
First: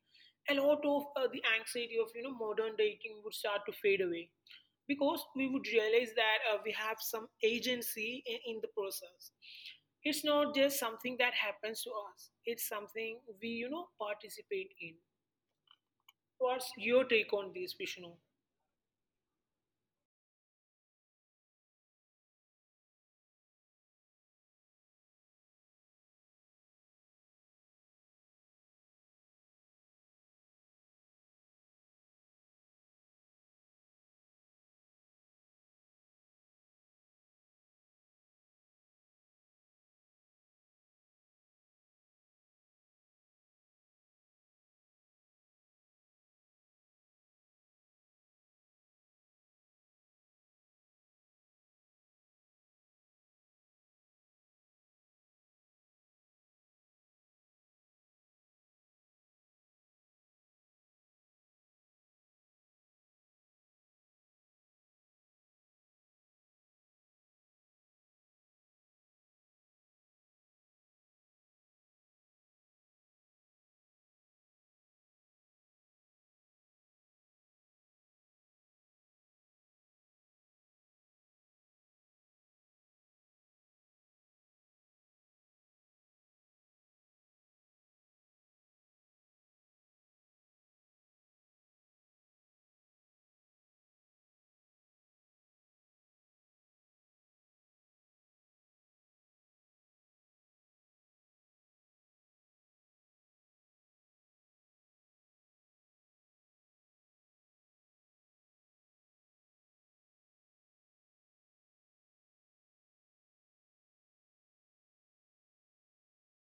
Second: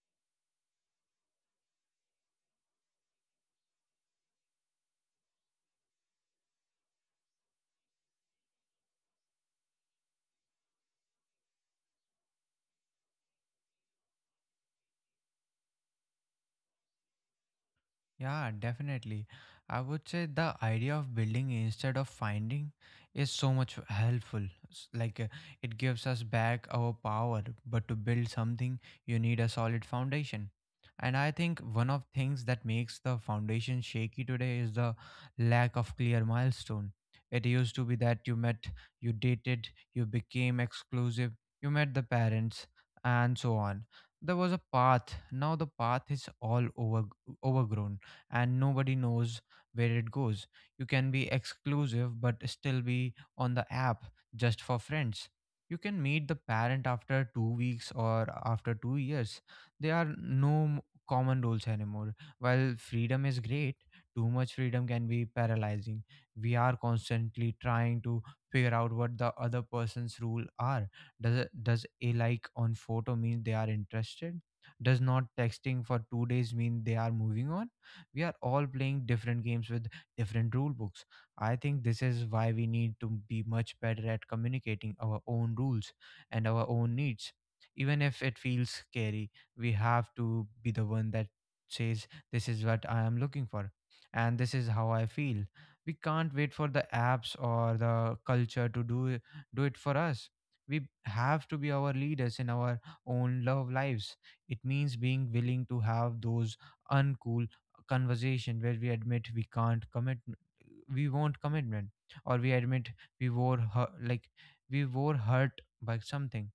S2: a lot of uh, the anxiety of you know modern dating would start to fade away. Because we would realize that uh, we have some agency in, in the process. It's not just something that happens to us, it's something we you know participate in. What's your take on this, Vishnu?
S1: Yeah, definitely. I would say the idea of building instead of finding is so much helpful. S- Like uh, it gives us back our power, but to build something, you need a solid foundation. And I think one of things that makes the foundation shaky today is the lack of clear milestone. It used to be that you met, you dated, you became exclusive, you met the parents, and so on. There was a path. Now the path is all over overgrown, and nobody knows where it goes. You can be exclusive but still be on the app just for friends. You can meet the parent after two weeks or after two years. There are no m- common rules anymore. While freedom is great, too much freedom can be paralyzing. We are constantly trying to figure out what the other person's rule are. Does it, does a like on photo mean they are interested? Does not texting for two days mean they are moving on? We are all playing different games with different rule books. I think this is why we need to be much better at communicating our own rules and our own needs, even if it feels scary. We have to be the one that says, this is what I am looking for, and this is how I feel. We can't wait for the apps or the culture to do it- do it for us. We have to be our leaders in our own love lives. It means being willing to have those uncool conversation where we admit we can't commit, we want commitment, or we admit we were hurt, like we were hurt by something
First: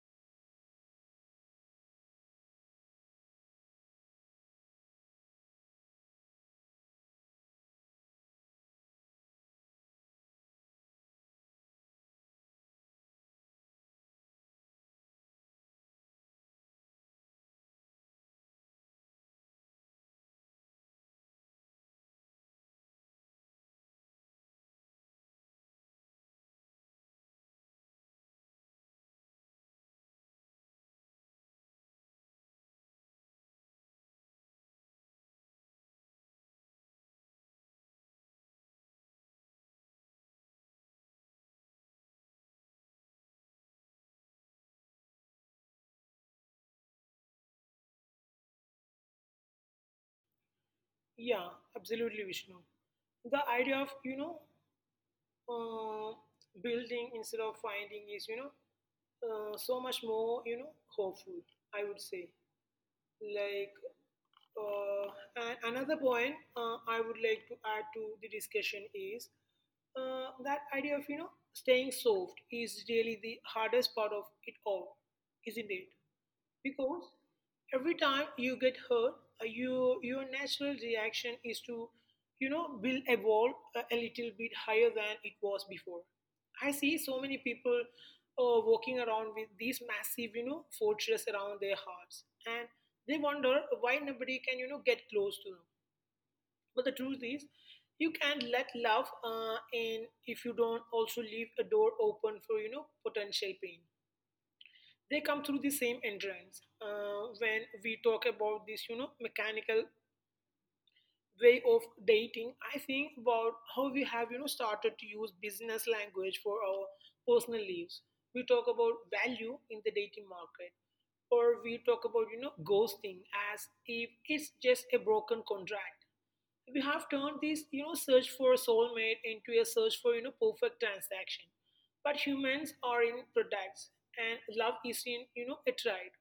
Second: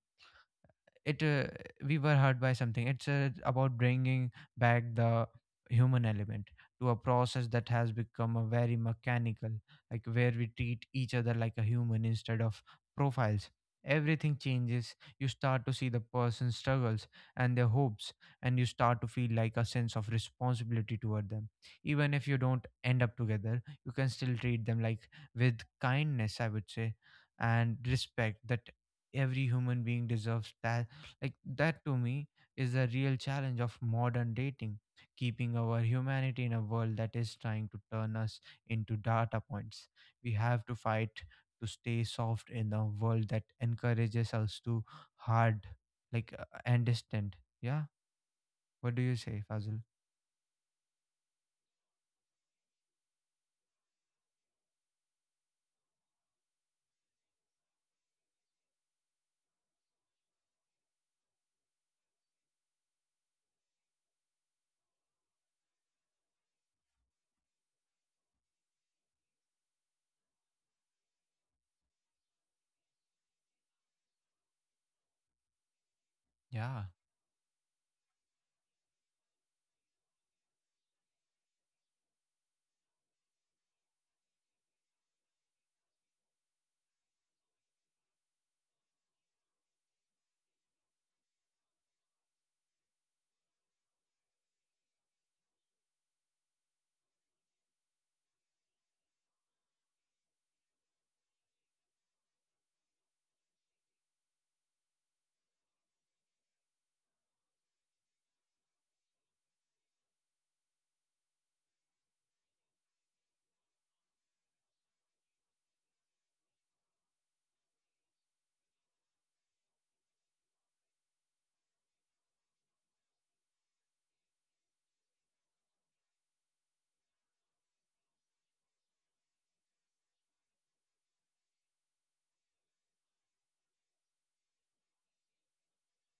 S1: it uh, we were hurt by something. It's uh, about bringing back the human element to a process that has become a very mechanical, like where we treat each other like a human instead of profiles. Everything changes. You start to see the person's struggles and their hopes, and you start to feel like a sense of responsibility toward them. Even if you don't end up together, you can still treat them like with kindness, I would say, and respect that every human being deserves that. Like, that to me is a real challenge of modern dating, keeping our humanity in a world that is trying to turn us into data points. We have to fight to stay soft in a world that encourages us to hard, like uh, and distant. Yeah. What do you say, Fazil?
S2: Yeah, absolutely, Vishnu. The idea of you know uh, building instead of finding is, you know uh, so much more you know hopeful, I would say. Like uh, and another point uh, I would like to add to the discussion is uh, that idea of you know staying soft is really the hardest part of it all, isn't it?
S1: Yeah,
S2: Because every time you get hurt, uh, you your natural reaction is to you know will evolve a, a little bit higher than it was before. I see so many people uh, walking around with these massive you know fortress around their hearts, and they wonder why nobody can you know get close to them. But the truth is, you can't let love uh, in if you don't also leave a door open for you know potential pain. They come through the same entrance. Uh, when we talk about this, you know, mechanical way of dating, I think about how we have, you know, started to use business language for our personal lives. We talk about value in the dating market, or we talk about, you know, ghosting as if it's just a broken contract. We have turned this, you know, search for a soulmate into a search for, you know, perfect transaction. But humans are in products, and love is in, you know, a trade.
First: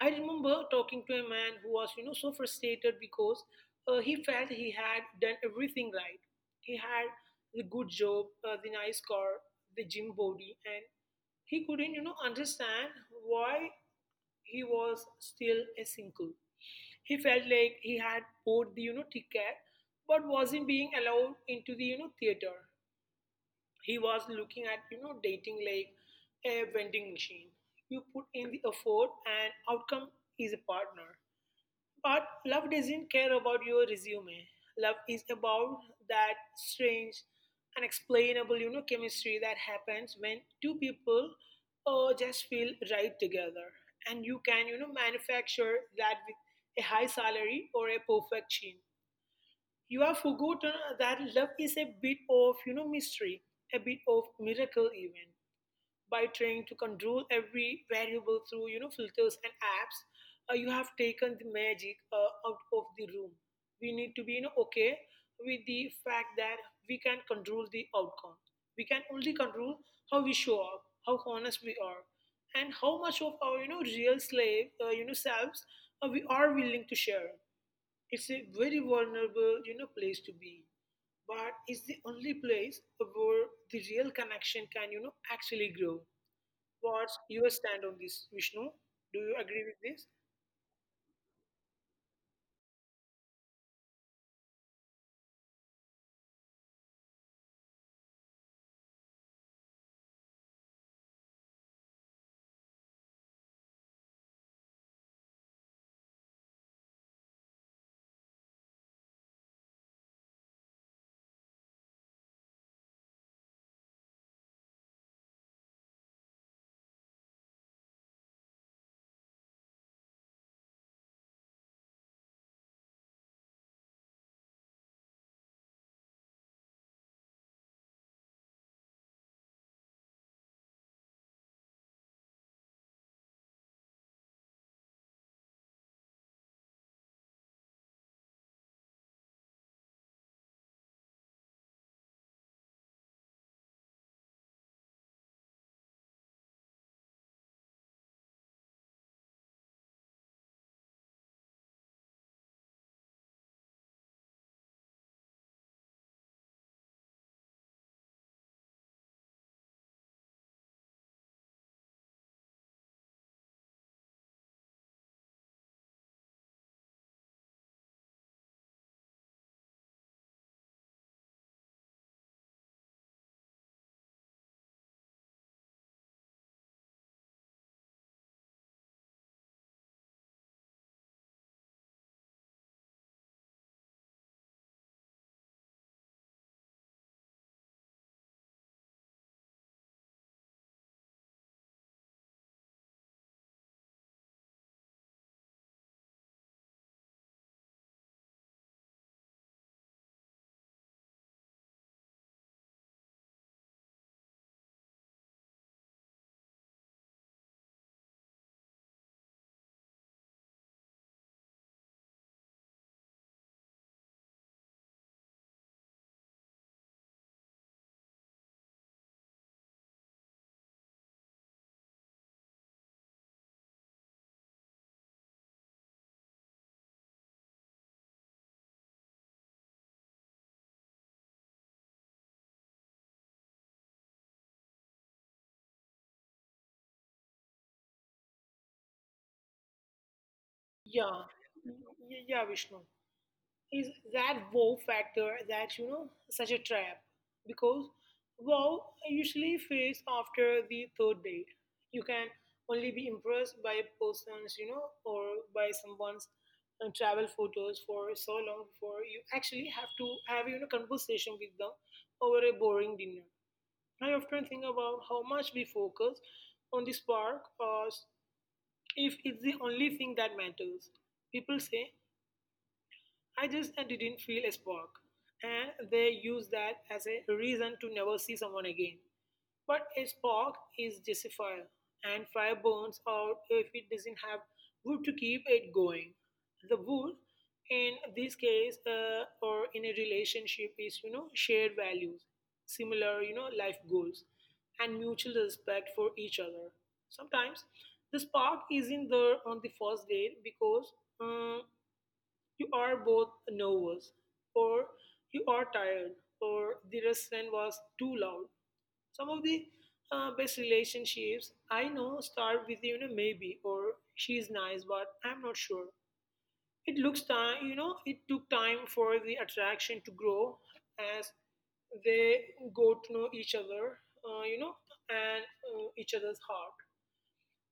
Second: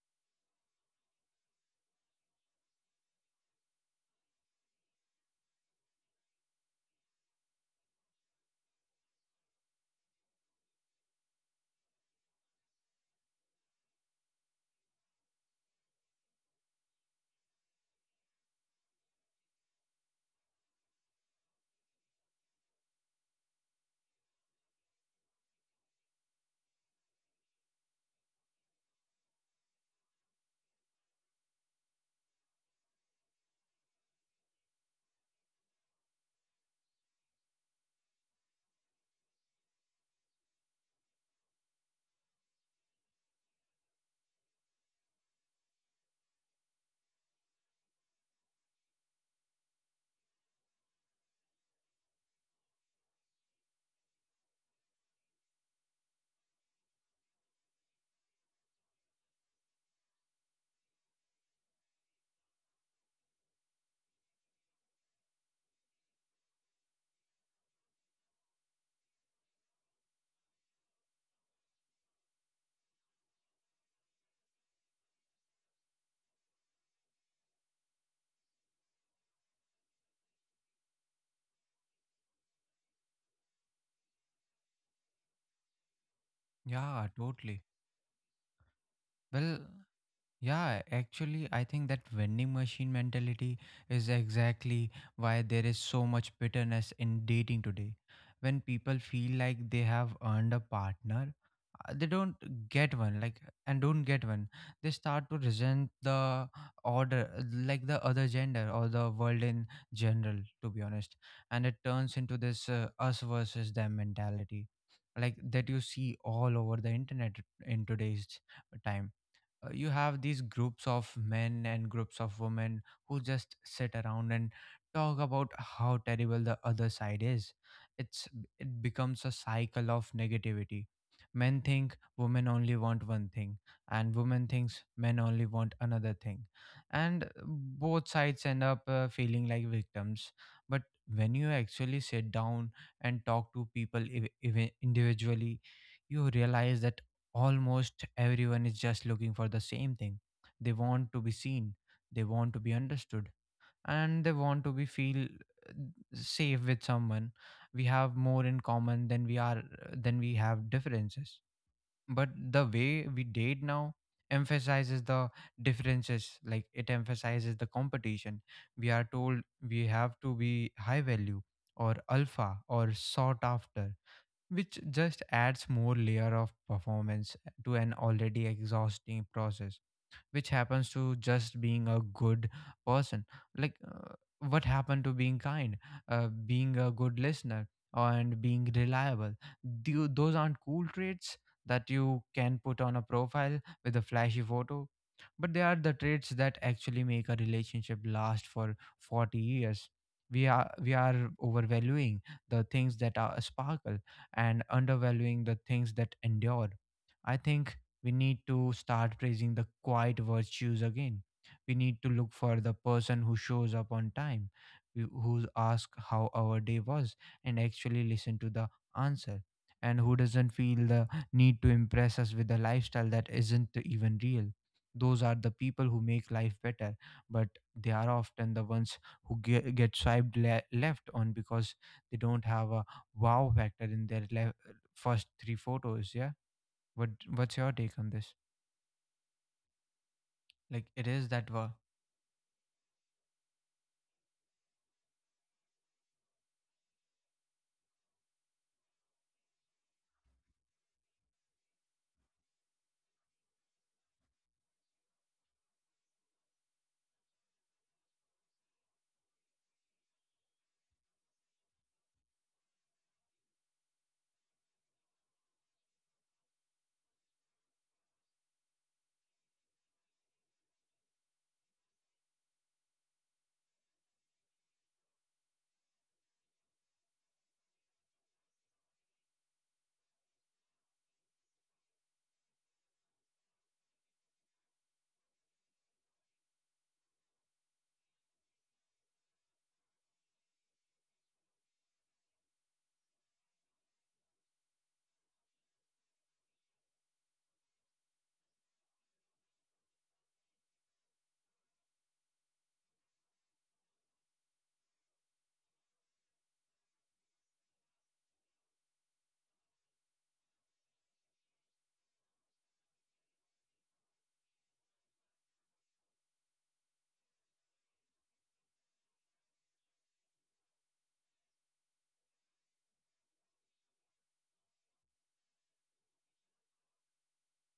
S2: I remember talking to a man who was, you know, so frustrated because uh, he felt he had done everything right. He had the good job, uh, the nice car, the gym body, and he couldn't, you know, understand why he was still a single. He felt like he had bought the, you know, ticket, but wasn't being allowed into the, you know, theater. He was looking at, you know, dating like a vending machine. You put in the effort, and outcome is a partner. But love doesn't care about your resume. Love is about that strange, unexplainable, you know, chemistry that happens when two people uh, just feel right together. And you can, you know, manufacture that with a high salary or a perfect chin. You have forgotten that love is a bit of, you know, mystery, a bit of miracle even. By trying to control every variable through you know filters and apps, uh, you have taken the magic uh, out of the room. We need to be you know okay with the fact that we can control the outcome. We can only control how we show up, how honest we are, and how much of our you know real slave, uh, you know selves uh, we are willing to share. It's a very vulnerable you know place to be, but it's the only place where the real connection can you know actually grow.
S1: yeah,
S2: What's your
S1: totally.
S2: stand on this, Vishnu? Do you
S1: Well,
S2: agree with this?
S1: yeah, actually, I think that vending machine mentality is exactly why there is so much bitterness in dating today. When people feel like they have earned a partner, uh, they don't get one, like, and don't get one. They start to resent the order, uh, like the other gender or the world in general, to be honest. And it turns into this uh, us versus them mentality, like that you see all over the internet in today's time. Uh, you have these groups of men and groups of women who just sit around and talk about how terrible the other side is. It's it becomes a cycle of negativity. Men think women only want one thing, and women thinks men only want another thing, and both sides end up uh, feeling like victims. But when you actually sit down and talk to people ev- even individually, you realize that almost everyone is just looking for the same thing. They want to be seen, they want to be understood, and they want to be feel uh, safe with someone. We have more in common than we are than we have differences. But the way we date now emphasizes the differences, like it emphasizes the competition. We are told we have to be high value or alpha or sought after, which just adds more layer of performance to an already exhausting process, which happens to just being a good person. like uh, what happened to being kind, uh, being a good listener, and being reliable? Tho- those aren't cool traits that you can put on a profile with a flashy photo, but they are the traits that actually make a relationship last for forty years. We are we are overvaluing the things that are sparkle and undervaluing the things that endure. I think we need to start praising the quiet virtues again. We need to look for the person who shows up on time, who who asks how our day was, and actually listen to the answer, and who doesn't feel the need to impress us with a lifestyle that isn't even real. Those are the people who make life better, but they are often the ones who get, get swiped le- left on because they don't have a wow factor in their le- first three photos. Yeah. What what's your take on this? Like it is
S2: Yeah,
S1: that wa-
S2: Y- yeah, Vishnu. Is that wow factor that you know such a trap? Because wow usually fades after the third date. You can only be impressed by a person's you know or by someone's uh, travel photos for so long before you actually have to have you know conversation with them over a boring dinner. I often think about how much we focus on the spark, uh, if it's the only thing that matters. People say I just uh, didn't feel a spark. And they use that as a reason to never see someone again. But a spark is just a fire, and fire burns out if it doesn't have wood to keep it going. The wood, in this case, uh, or in a relationship, is you know shared values, similar you know life goals, and mutual respect for each other. Sometimes the spark isn't there on the first date because, um, you are both nervous, or you are tired, or the restaurant was too loud. Some of the uh, best relationships I know start with, you know maybe, or she's nice but I'm not sure. It looks time you know It took time for the attraction to grow as they go to know each other, uh, you know, and uh, each other's heart.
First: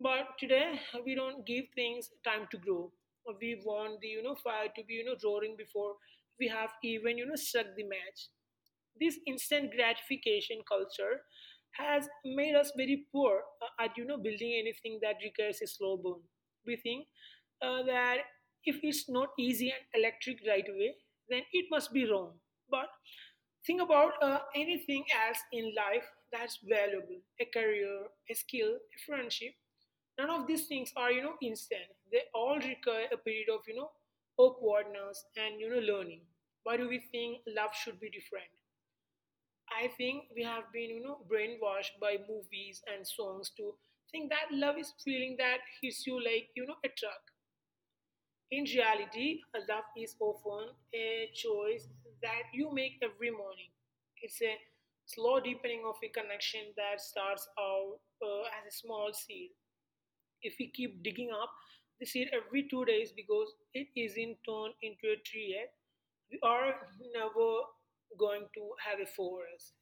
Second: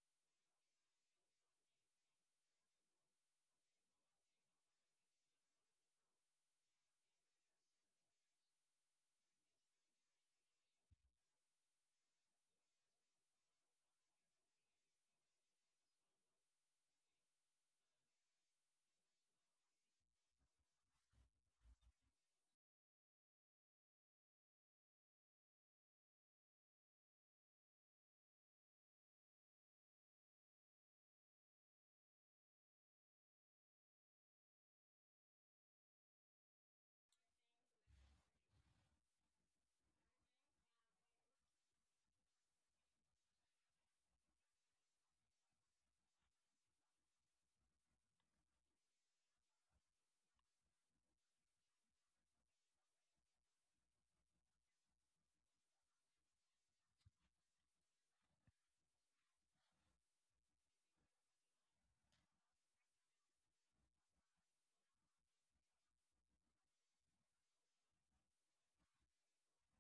S2: But today we don't give things time to grow. We want the you know fire to be you know roaring before we have even you know struck the match. This instant gratification culture has made us very poor uh, at you know building anything that requires a slow burn. We think uh, that if it's not easy and electric right away, then it must be wrong. But think about uh, anything else in life that's valuable: a career, a skill, a friendship. None of these things are, you know, instant. They all require a period of, you know, awkwardness and, you know, learning. Why do we think love should be different? I think we have been, you know, brainwashed by movies and songs to think that love is feeling that hits you like, you know, a truck. In reality, love is often a choice that you make every morning. It's a slow deepening of a connection that starts out uh, as a small seed. If we keep digging up the seed every two days because it isn't turned into a tree yet, we are never going to have a forest,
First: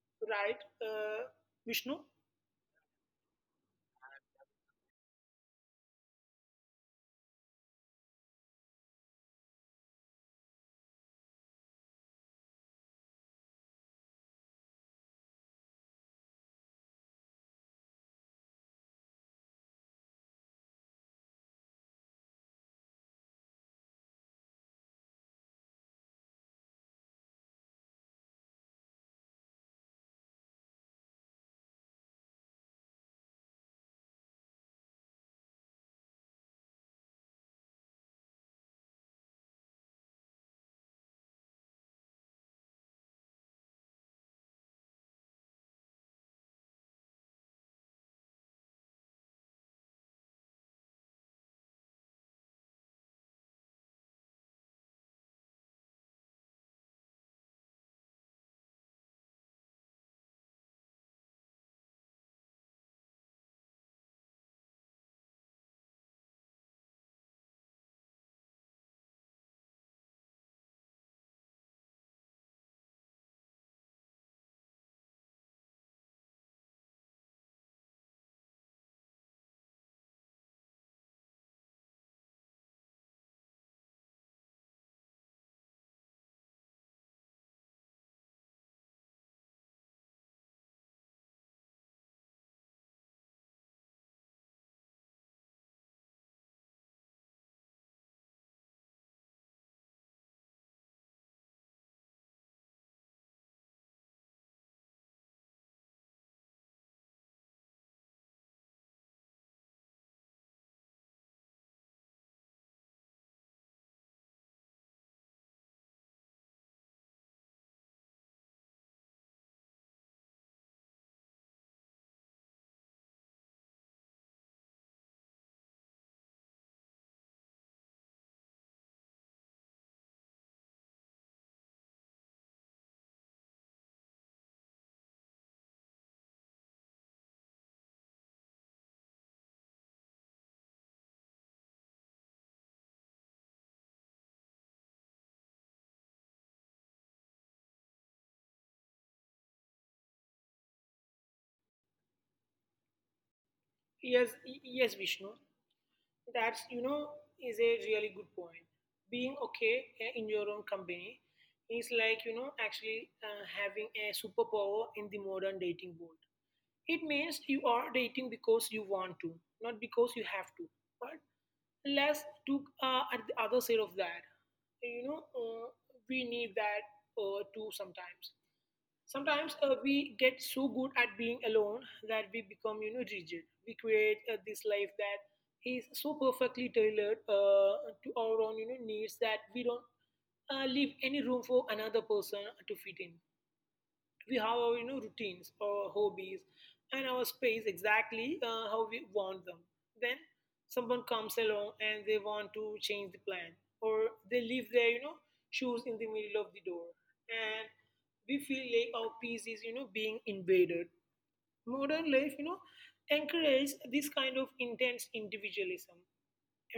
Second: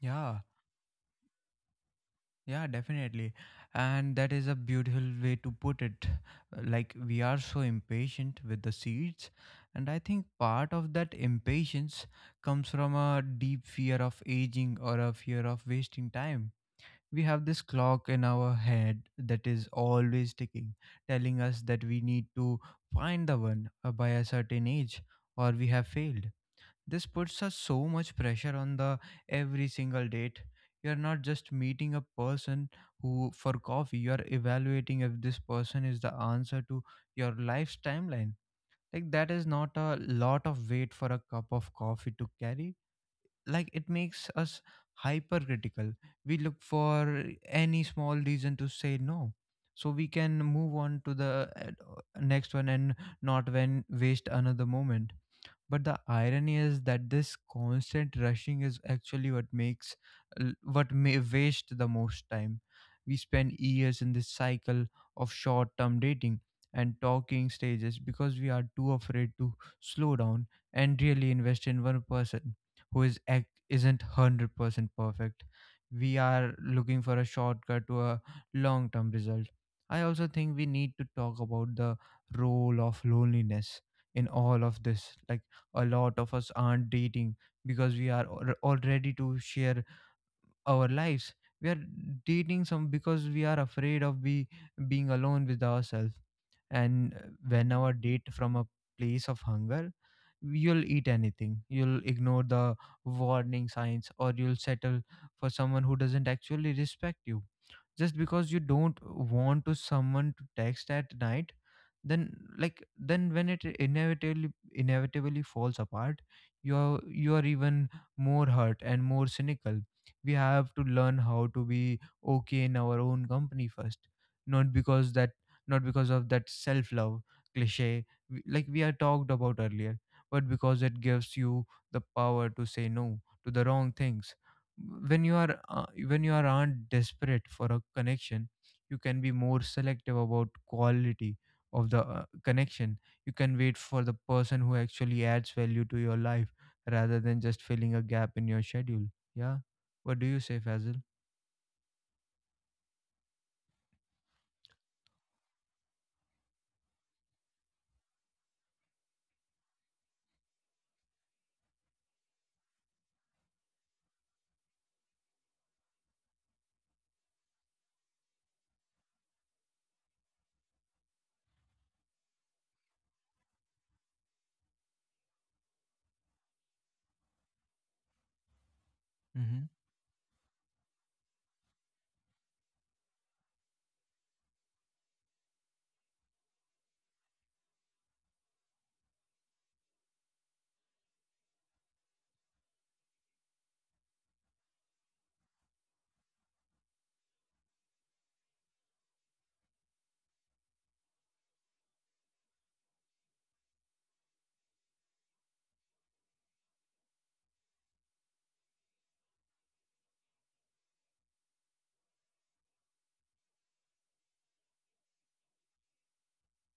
S1: Yeah,
S2: right, uh, Vishnu?
S1: yeah, definitely. And that is a beautiful way to put it. Like we are so impatient with the seeds, and I think part of that impatience comes from a deep fear of aging or a fear of wasting time. We have this clock in our head that is always ticking, telling us that we need to find the one uh, by a certain age or we have failed. This puts us so much pressure on the every single date. You're not just meeting a person who for coffee, you're evaluating if this person is the answer to your life's timeline. Like that is not a lot of weight for a cup of coffee to carry. Like it makes us hypercritical. We look for any small reason to say no. So we can move on to the uh, next one and not when waste another moment. But the irony is that this constant rushing is actually what makes l- what may waste the most time. We spend years in this cycle of short term dating and talking stages because we are too afraid to slow down and really invest in one person who is act isn't one hundred percent perfect. We are looking for a shortcut to a long term result. I also think we need to talk about the role of loneliness in all of this. Like a lot of us aren't dating because we are al- already to share our lives. We are dating some because we are afraid of be being alone with ourselves. And uh, when our date from a place of hunger, you'll eat anything, you'll ignore the warning signs, or you'll settle for someone who doesn't actually respect you just because you don't want to someone to text at night. Then like then when it inevitably inevitably falls apart, you are you are even more hurt and more cynical. We have to learn how to be okay in our own company first, not because that not because of that self love cliche w- like we had talked about earlier, but because it gives you the power to say no to the wrong things. When you are uh, when you are aren't desperate for a connection, you can be more selective about quality of the uh, connection. You can wait for the person who actually adds value to your life rather than just filling a gap in your schedule. Yeah, what do you say, Fazil?
S2: Yes, yes, Vishnu. That's, you know, is a really good point. Being okay uh, in your own company is like, you know, actually uh, having a superpower in the modern dating world. It means you are dating because you want to, not because you have to. But let's look uh, at the other side of that. You know, uh, we need that uh, too sometimes. Sometimes
S1: Mm-hmm.
S2: uh, we get so good at being alone that we become, you know, rigid. We create uh, this life that is so perfectly tailored uh, to our own, you know, needs that we don't uh, leave any room for another person to fit in. We have our you know routines, our hobbies, and our space exactly uh, how we want them. Then someone comes along and they want to change the plan, or they leave their you know shoes in the middle of the door, and we feel like our peace is you know being invaded. Modern life, you know, encourages this kind of intense individualism.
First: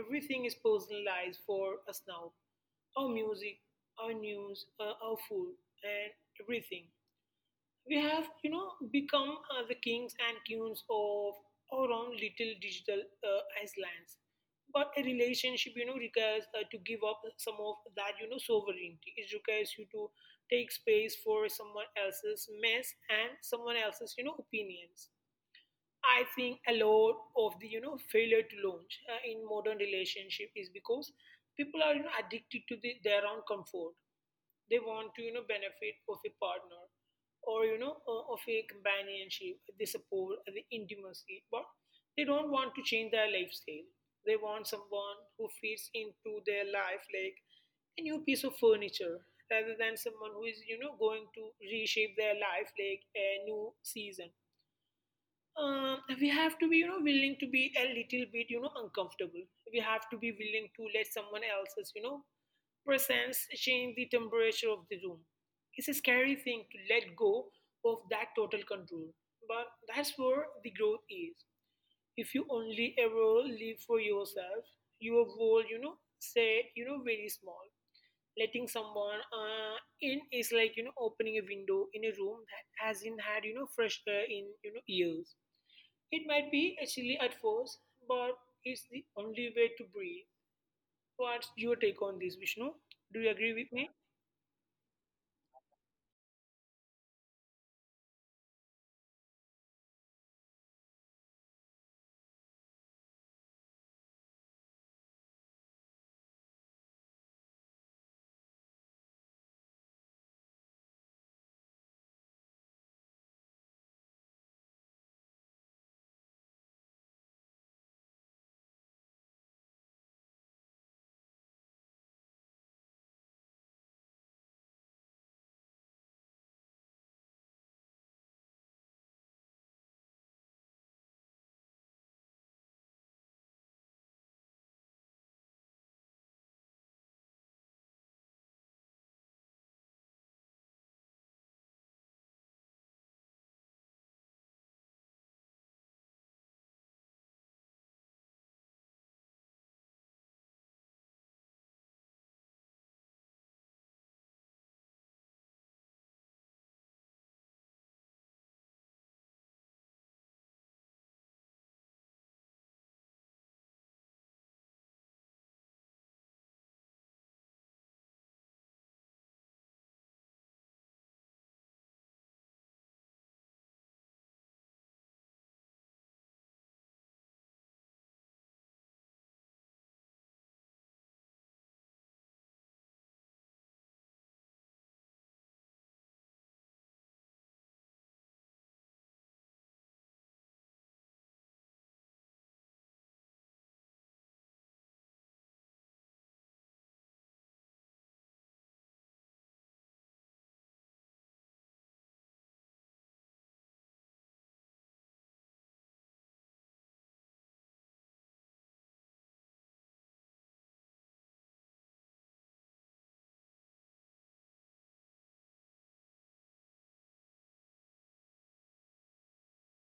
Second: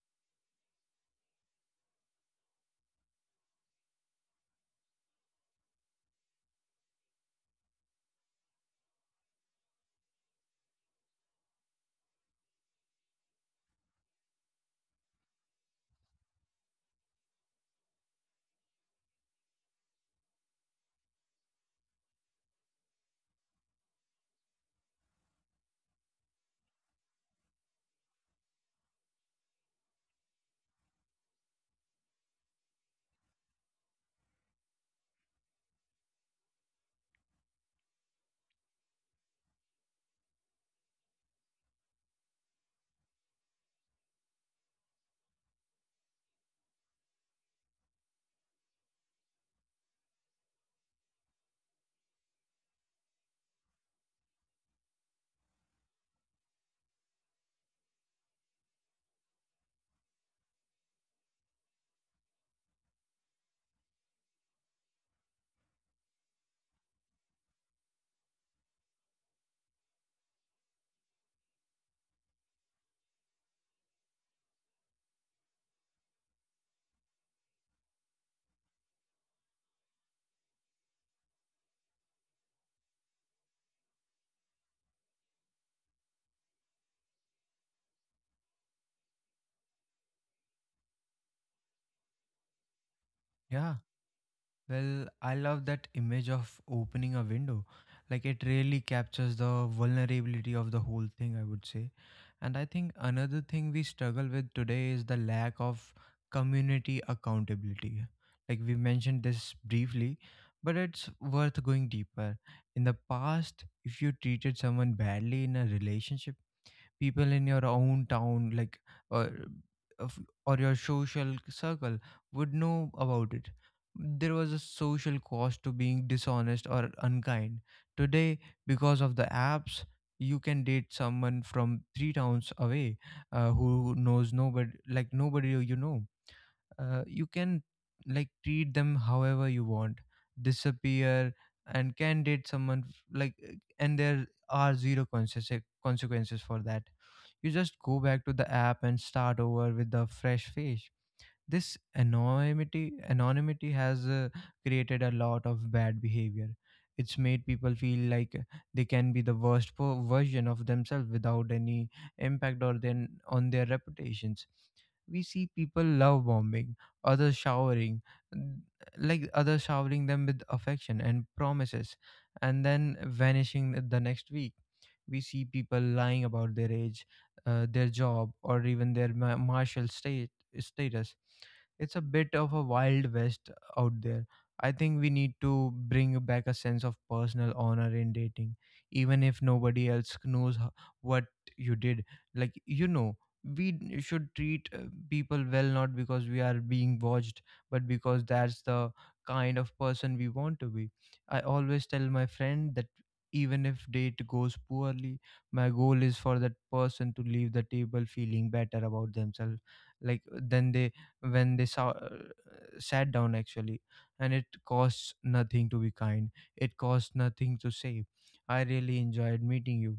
S2: Everything is personalized for us now: our music, our news, uh, our food, and everything. We have you know become uh, the kings and queens of our own little digital uh, islands. But a relationship you know requires uh, to give up some of that you know sovereignty. It requires you to take space for someone else's mess and someone else's you know opinions. I think a lot of the you know failure to launch uh, in modern relationship is because people are you know addicted to the, their own comfort. They want to you know benefit of a partner, or you know o- of a companionship, the support, uh, the intimacy, but they don't want to change their lifestyle. They want someone who fits into their life like a new piece of furniture, rather than someone who is you know going to reshape their life like a new season. Um, we have to be you know willing to be a little bit you know uncomfortable. We have to be willing to let someone else's you know presence change the temperature of the room. It's a scary thing to let go of that total control, but that's where the growth is. If you only ever live for yourself, your world you know say you know very small. Letting someone uh, in is like you know opening a window in a room that hasn't had you know fresh air in you know years. It might be silly at first, but it's the only way to breathe. What's your take on this, Vishnu? Do you agree with
S1: Yeah.
S2: me?
S1: Well, I love that image of opening a window. Like it really captures the vulnerability of the whole thing, I would say. And I think another thing we struggle with today is the lack of community accountability. Like we mentioned this briefly, but it's worth going deeper. In the past, if you treated someone badly in a relationship, people in your own town, like, or of- or your social circle, would know about it. There was a social cost to being dishonest or unkind. Today, because of the apps, you can date someone from three towns away, uh, who knows nobody, like nobody you know. Uh, you can like treat them however you want, disappear, and can date someone f- like uh, and there are zero consequences consequences for that. You just go back to the app and start over with the fresh face. This anonymity anonymity has uh, created a lot of bad behavior. It's made people feel like they can be the worst po- version of themselves without any impact or then on their reputations. We see people love bombing, others showering, n- like others showering them with affection and promises, and then vanishing the next week. We see people lying about their age, uh, their job, or even their ma- martial state status. It's a bit of a wild west out there. I think we need to bring back a sense of personal honor in dating, even if nobody else knows ho- what you did. Like, you know, we d- should treat uh, people well not because we are being watched, but because that's the kind of person we want to be. I always tell my friend that even if date goes poorly, my goal is for that person to leave the table feeling better about themselves like then they when they saw uh, sat down actually. And it costs nothing to be kind. It costs nothing to say, I really enjoyed meeting you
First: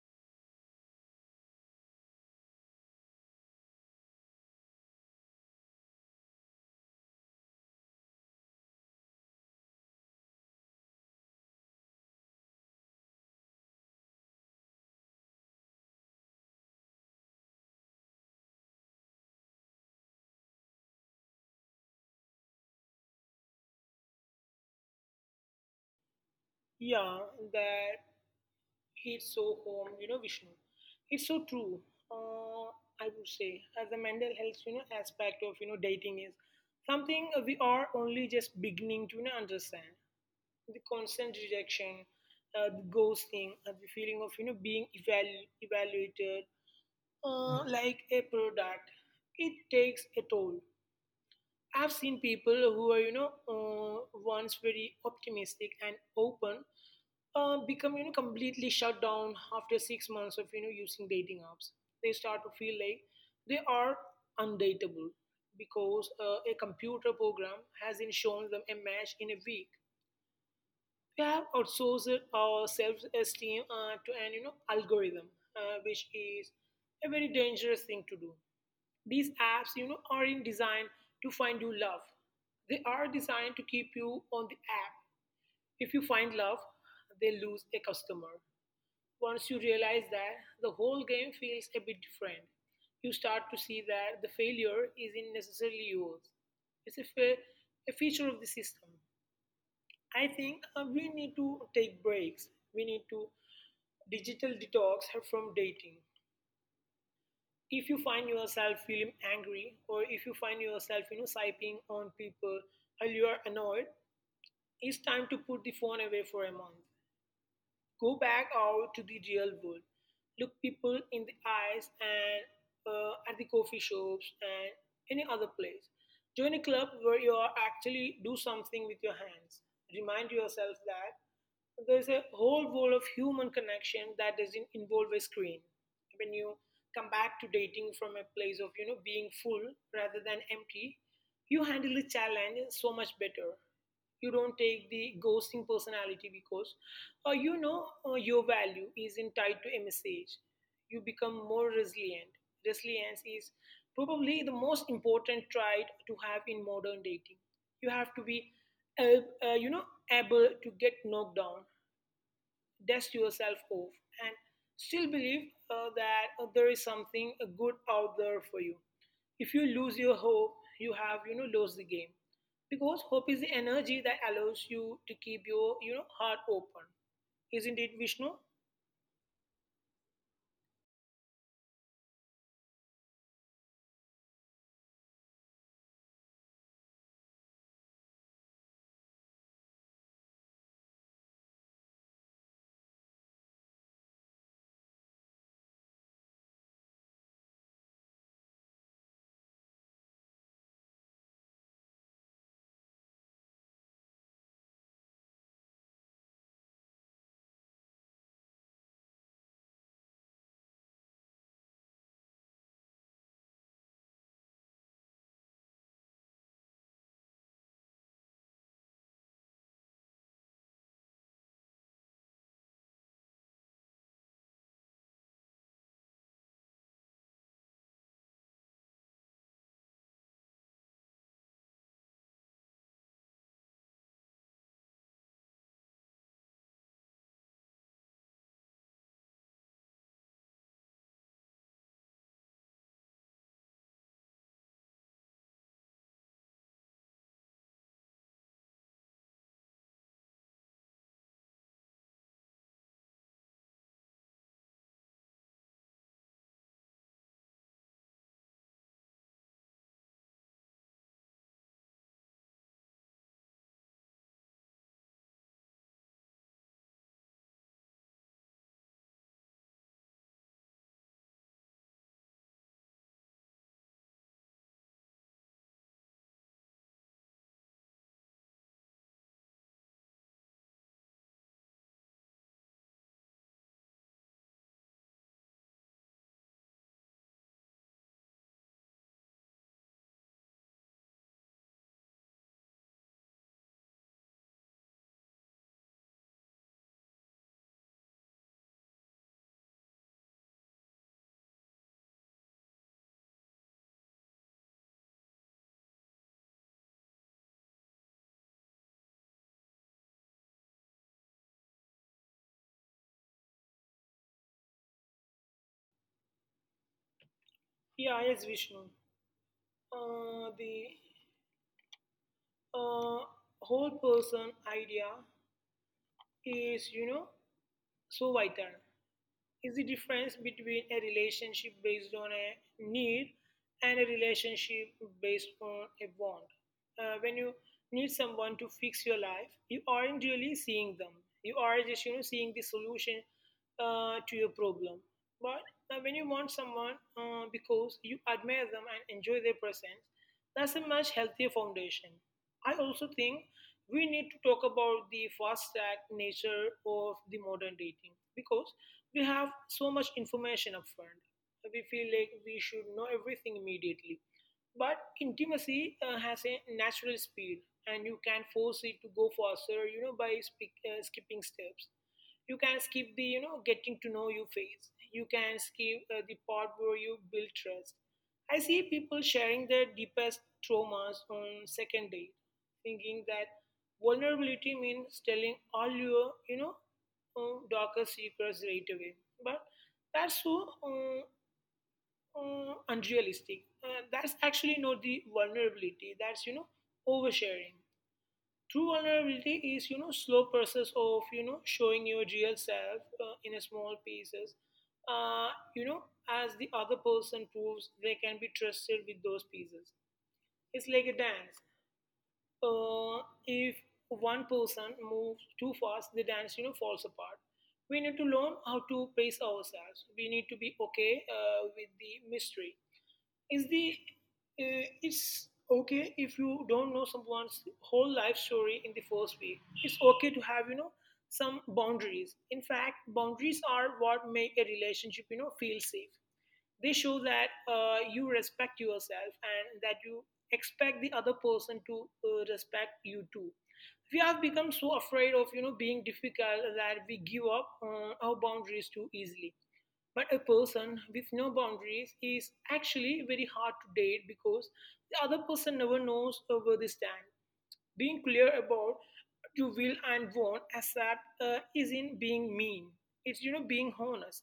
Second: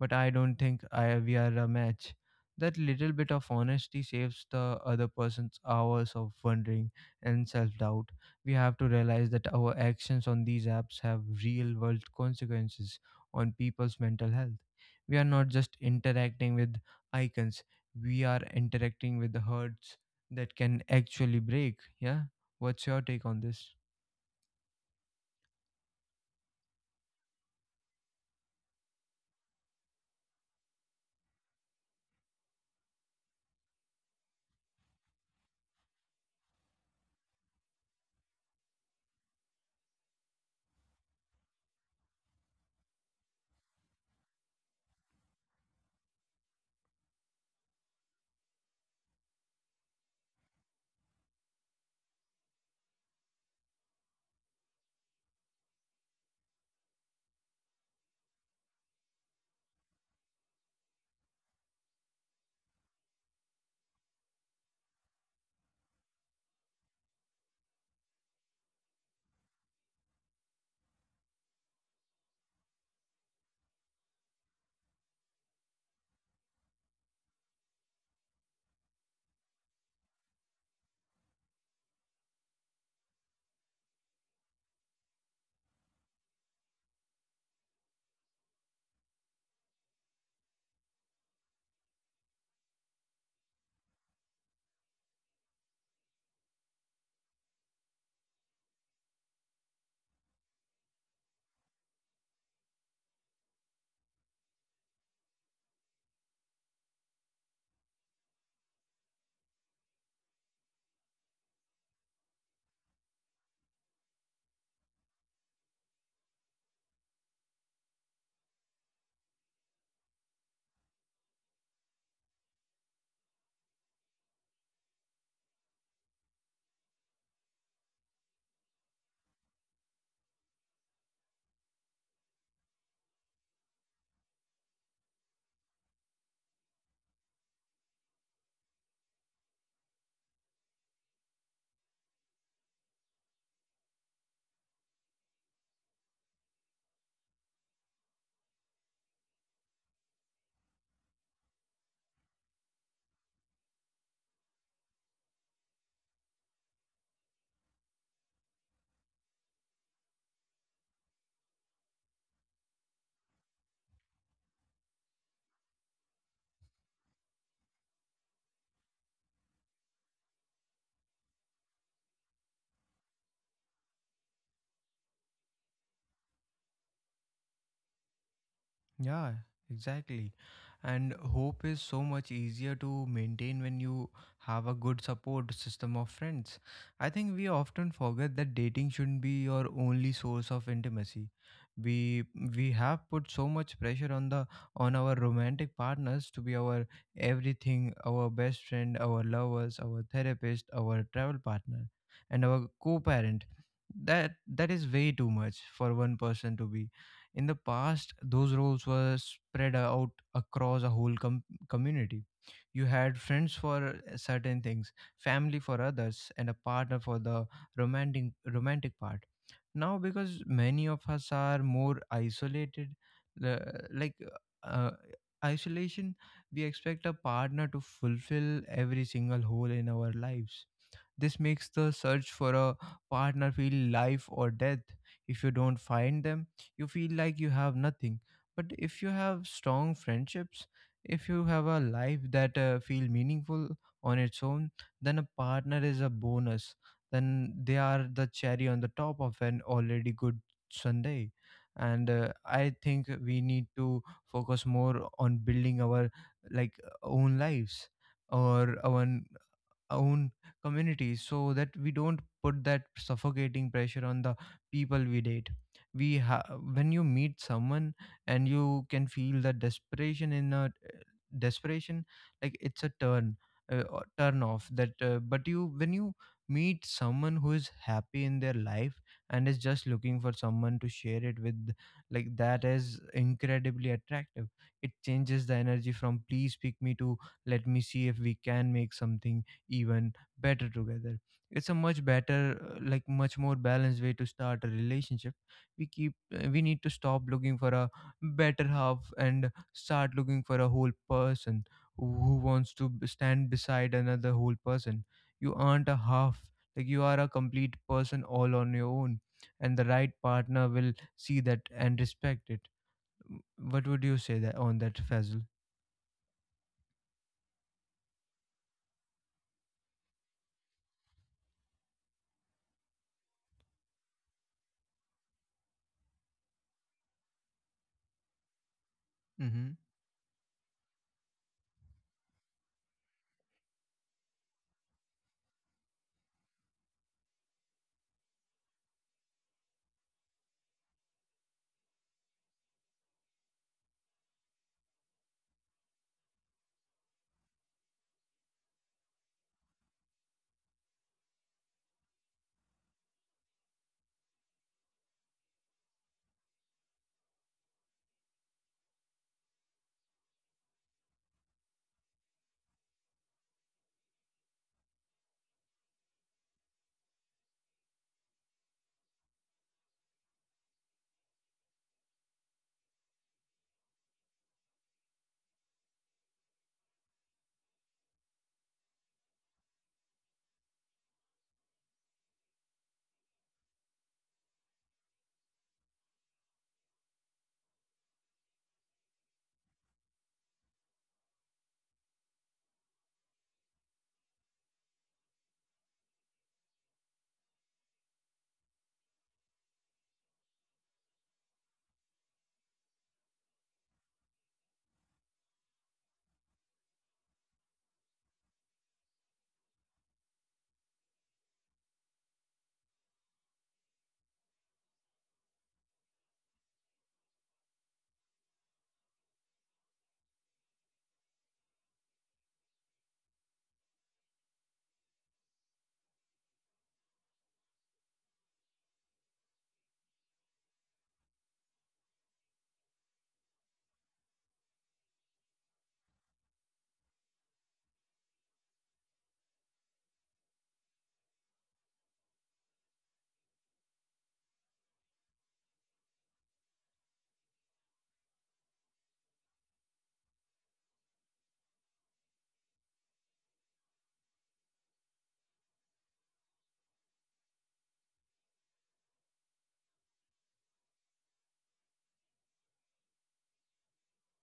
S1: but I don't think I we are a match. That little bit of honesty saves the other person's hours of wondering and self-doubt. We have to realize that our actions on these apps have real world consequences on people's mental health. We are not just interacting with icons, we are interacting with the herds that can actually break. Yeah. What's your take on this?
S2: Yeah, that it's so home, you know, Vishnu. It's so true. Uh, I would say, as the mental health, you know, aspect of you know dating is something we are only just beginning to, you know, understand. The constant rejection, uh, the ghosting, uh, the feeling of you know being evalu- evaluated uh, like a product. It takes a toll. I've seen people who are, you know, uh, once very optimistic and open, uh, become, you know, completely shut down after six months of, you know, using dating apps. They start to feel like they are undateable because uh, a computer program hasn't shown them a match in a week. We have outsourced our self-esteem uh, to an, you know, algorithm, uh, which is a very dangerous thing to do. These apps, you know, aren't designed to find you love. They are designed to keep you on the app. If you find love, they lose a customer. Once you realize that, the whole game feels a bit different. You start to see that the failure isn't necessarily yours. It's a, fe- a feature of the system. I think uh, we need to take breaks. We need to digital detox from dating. If you find yourself feeling angry, or if you find yourself you know sipping on people while you are annoyed, it's time to put the phone away for a month. Go back out to the real world. Look people in the eyes and uh, at the coffee shops and any other place. Join a club where you are actually do something with your hands. Remind yourself that there's a whole world of human connection that doesn't involve a screen. When you come back to dating from a place of you know being full rather than empty, you handle the challenge so much better. You don't take the ghosting personality because, uh, you know uh, your value isn't tied to a message. You become more resilient. Resilience is probably the most important trait to have in modern dating. You have to be, uh, uh, you know, able to get knocked down, dust yourself off, and still believe uh, that uh, there is something uh, good out there for you. If you lose your hope, you have you know lost the game, because hope is the energy that allows you to keep your you know heart open. Isn't it, Vishnu?
S1: Yeah, exactly. And hope is so much easier to maintain when you have a good support system of friends. I think we often forget that dating shouldn't be your only source of intimacy. We we have put so much pressure on the on our romantic partners to be our everything, our best friend, our lovers, our therapist, our travel partner, and our co-parent. That that is way too much for one person to be. In the past, those roles were spread out across a whole com- community. You had friends for uh, certain things, family for others, and a partner for the romantic romantic part. Now, because many of us are more isolated, uh, like uh, isolation, we expect a partner to fulfill every single hole in our lives. This makes the search for a partner feel life or death. If you don't find them, you feel like you have nothing. But if you have strong friendships, if you have a life that uh, feel meaningful on its own, then a partner is a bonus. Then they are the cherry on the top of an already good Sunday. And uh, I think we need to focus more on building our like own lives or our own communities so that we don't put that suffocating pressure on the people we date. we ha- when you meet someone and you can feel the desperation in a desperation, like it's a turn uh, or turn off that uh, but you when you meet someone who is happy in their life and is just looking for someone to share it with, like that is incredibly attractive. It changes the energy from please pick me to let me see if we can make something even better together. It's a much better uh, like much more balanced way to start a relationship. We keep uh, we need to stop looking for a better half and start looking for a whole person who wants to b- stand beside another whole person. You aren't a half, like you are a complete person all on your own, and the right partner will see that and respect it. W- what would you say that on that, Fazl?
S2: Yeah, yes, Vishnu. Uh, the, uh, whole person idea is you know so vital. Is
S1: Mm-hmm.
S2: the difference between a relationship based on a need and a relationship based on a want. Uh, when you need someone to fix your life, you aren't really seeing them. You are just, you know, seeing the solution uh, to your problem. But uh, when you want someone uh, because you admire them and enjoy their presence, that's a much healthier foundation. I also think we need to talk about the fast track nature of the modern dating, because we have so much information upfront. We feel like we should know everything immediately. But intimacy uh, has a natural speed, and you can force it to go faster, you know, by speak, uh, skipping steps. You can skip the, you know, getting to know you phase. You can skip uh, the part where you build trust. I see people sharing their deepest traumas on second date, thinking that vulnerability means telling all your, you know, uh, darker secrets right away. But that's so, uh, uh, unrealistic. Uh, that's actually not the vulnerability. That's you know oversharing. True vulnerability is you know slow process of you know showing your real self uh, in a small pieces. Uh, you know, as the other person proves they can be trusted with those pieces. It's like a dance. uh, if one person moves too fast, the dance you know falls apart. We need to learn how to pace ourselves. We need to be okay uh, with the mystery. Is the uh, It's okay if you don't know someone's whole life story in the first week. It's okay to have you know some boundaries. In fact, boundaries are what make a relationship you know feel safe. They show that uh, you respect yourself and that you expect the other person to uh, respect you too. We have become so afraid of you know being difficult that we give up uh, our boundaries too easily. But a person with no boundaries is actually very hard to date, because the other person never knows uh, where they stand. Being clear about what you will and won't accept uh, isn't being mean. It's you know being honest,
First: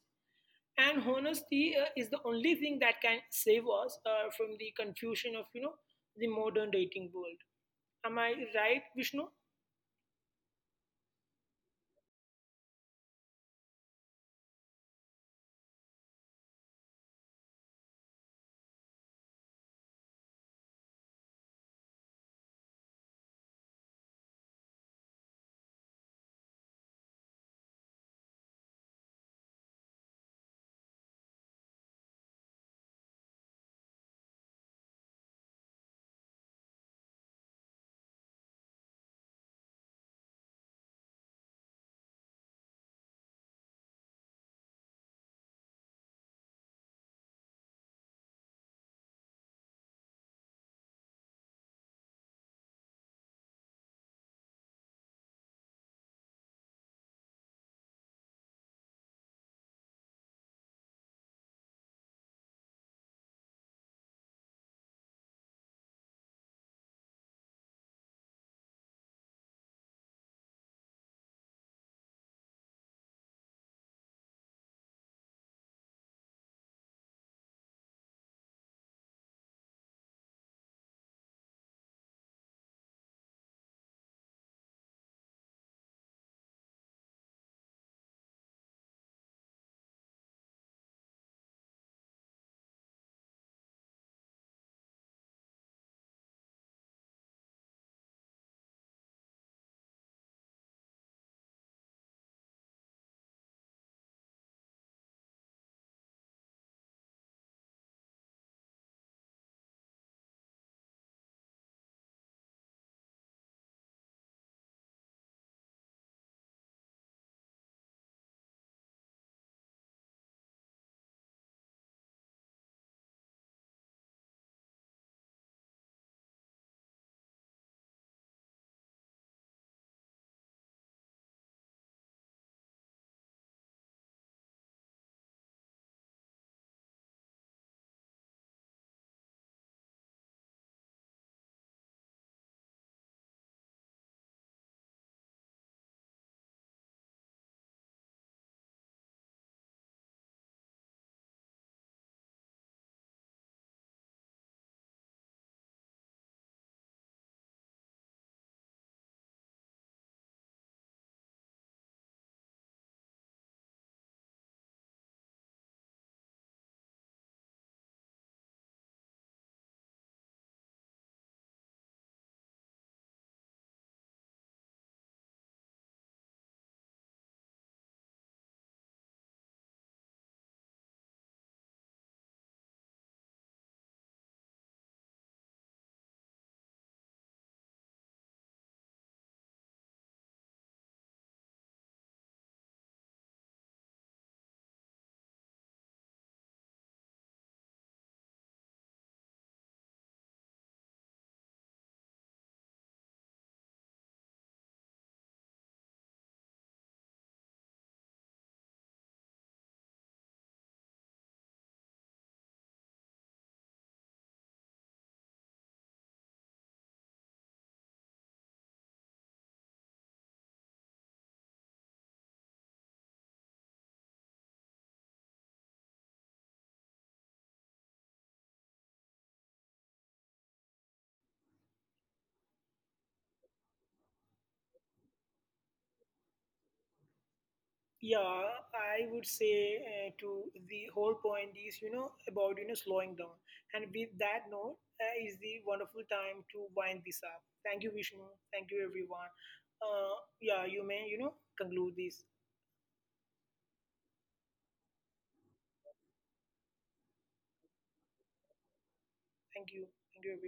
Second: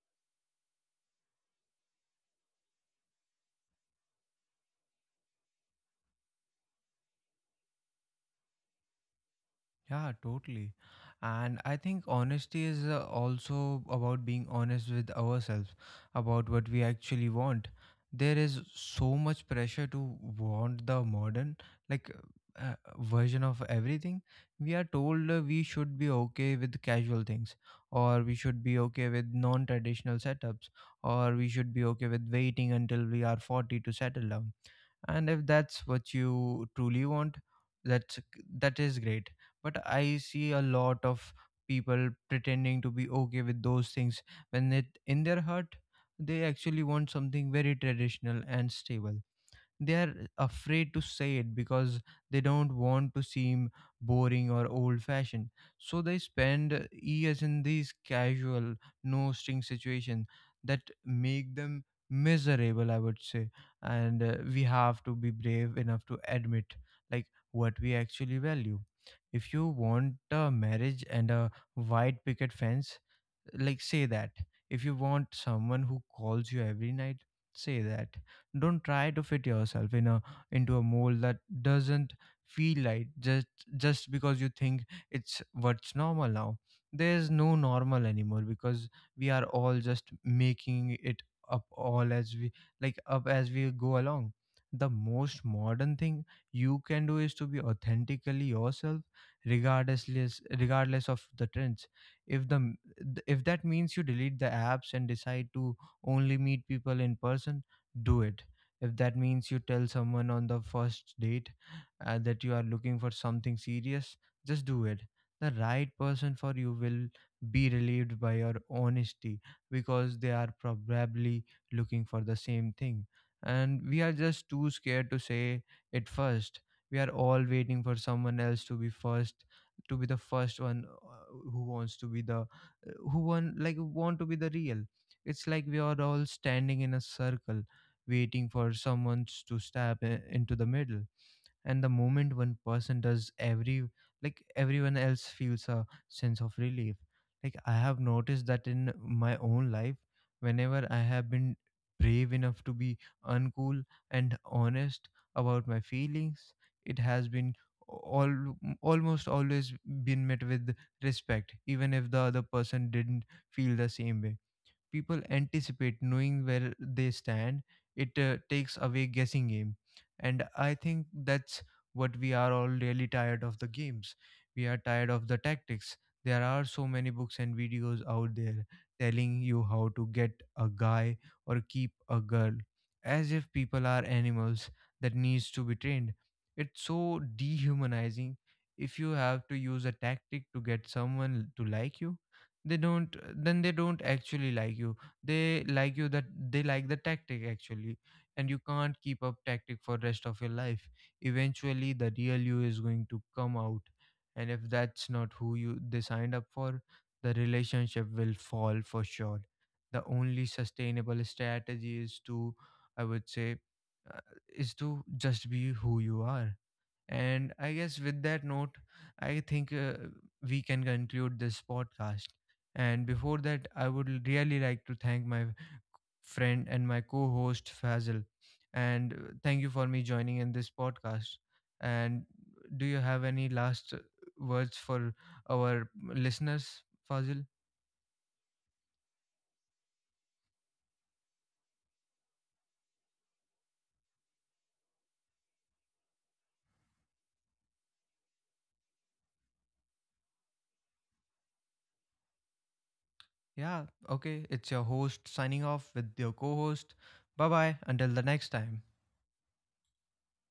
S2: and honesty uh, is the only thing that can save us uh, from the confusion of you know the modern dating world. Am I right, Vishnu?
S1: Yeah, totally. And I think honesty is uh, also about being honest with ourselves about what we actually want. There is so much pressure to want the modern like uh, version of everything. We are told uh, we should be okay with casual things, or we should be okay with non-traditional setups, or we should be okay with waiting until we are forty to settle down. And if that's what you truly want, that's that is great. But I see a lot of people pretending to be okay with those things when it in their heart they actually want something very traditional and stable. They are afraid to say it because they don't want to seem boring or old fashioned, so they spend years in these casual no string situations that make them miserable, I would say. And uh, we have to be brave enough to admit, like, what we actually value. If you want a marriage and a white picket fence, like, say that. If you want someone who calls you every night, say that. Don't try to fit yourself in a into a mold that doesn't feel right, just just because you think it's what's normal now. There's no normal anymore, because we are all just making it up all as we like up as we go along. The most modern thing you can do is to be authentically yourself, regardless regardless of the trends. If the m- th- if that means you delete the apps and decide to only meet people in person, do it. If that means you tell someone on the first date uh, that you are looking for something serious, just do it. The right person for you will be relieved by your honesty because they are probably looking for the same thing. And we are just too scared to say it first. We are all waiting for someone else to be first, to be the first one uh, who wants to be the uh, who want like want to be the real it's like we are all standing in a circle waiting for someone to stab i- into the middle, and the moment one person does every like everyone else feels a sense of relief. Like, I have noticed that in my own life, whenever I have been brave enough to be uncool and honest about my feelings, it has been all almost always been met with respect, even if the other person didn't feel the same way. People anticipate knowing where they stand. It uh, takes away guessing game, and I think that's what we are all really tired of: the games. We are tired of the tactics. There are so many books and videos out there telling you how to get a guy or keep a girl, as if people are animals that needs to be trained. It's so dehumanizing. If you have to use a tactic to get someone to like you, they don't then they don't actually like you. they like you that they like the tactic, actually. And you can't keep up tactic for rest of your life. Eventually the real you is going to come out, and if that's not who you they signed up for, the relationship will fall for sure. The only sustainable strategy is to, I would say, uh, is to just be who you are. And I guess with that note, I think uh, we can conclude this podcast. And before that, I would really like to thank my friend and my co host, Fazil. And uh, thank you for me joining in this podcast. And do you have any last uh, words for our listeners, Fazil?
S2: Yeah, I would say, uh, to the whole point is you know about you know slowing down, and with that note, uh, is the wonderful time to wind this up. Thank you, Vishnu. Thank you, everyone. uh, yeah, you may, you know conclude this.
S1: Yeah, okay. It's your host signing off with your co host. Bye bye. Until the next time.
S2: Thank you. Thank you,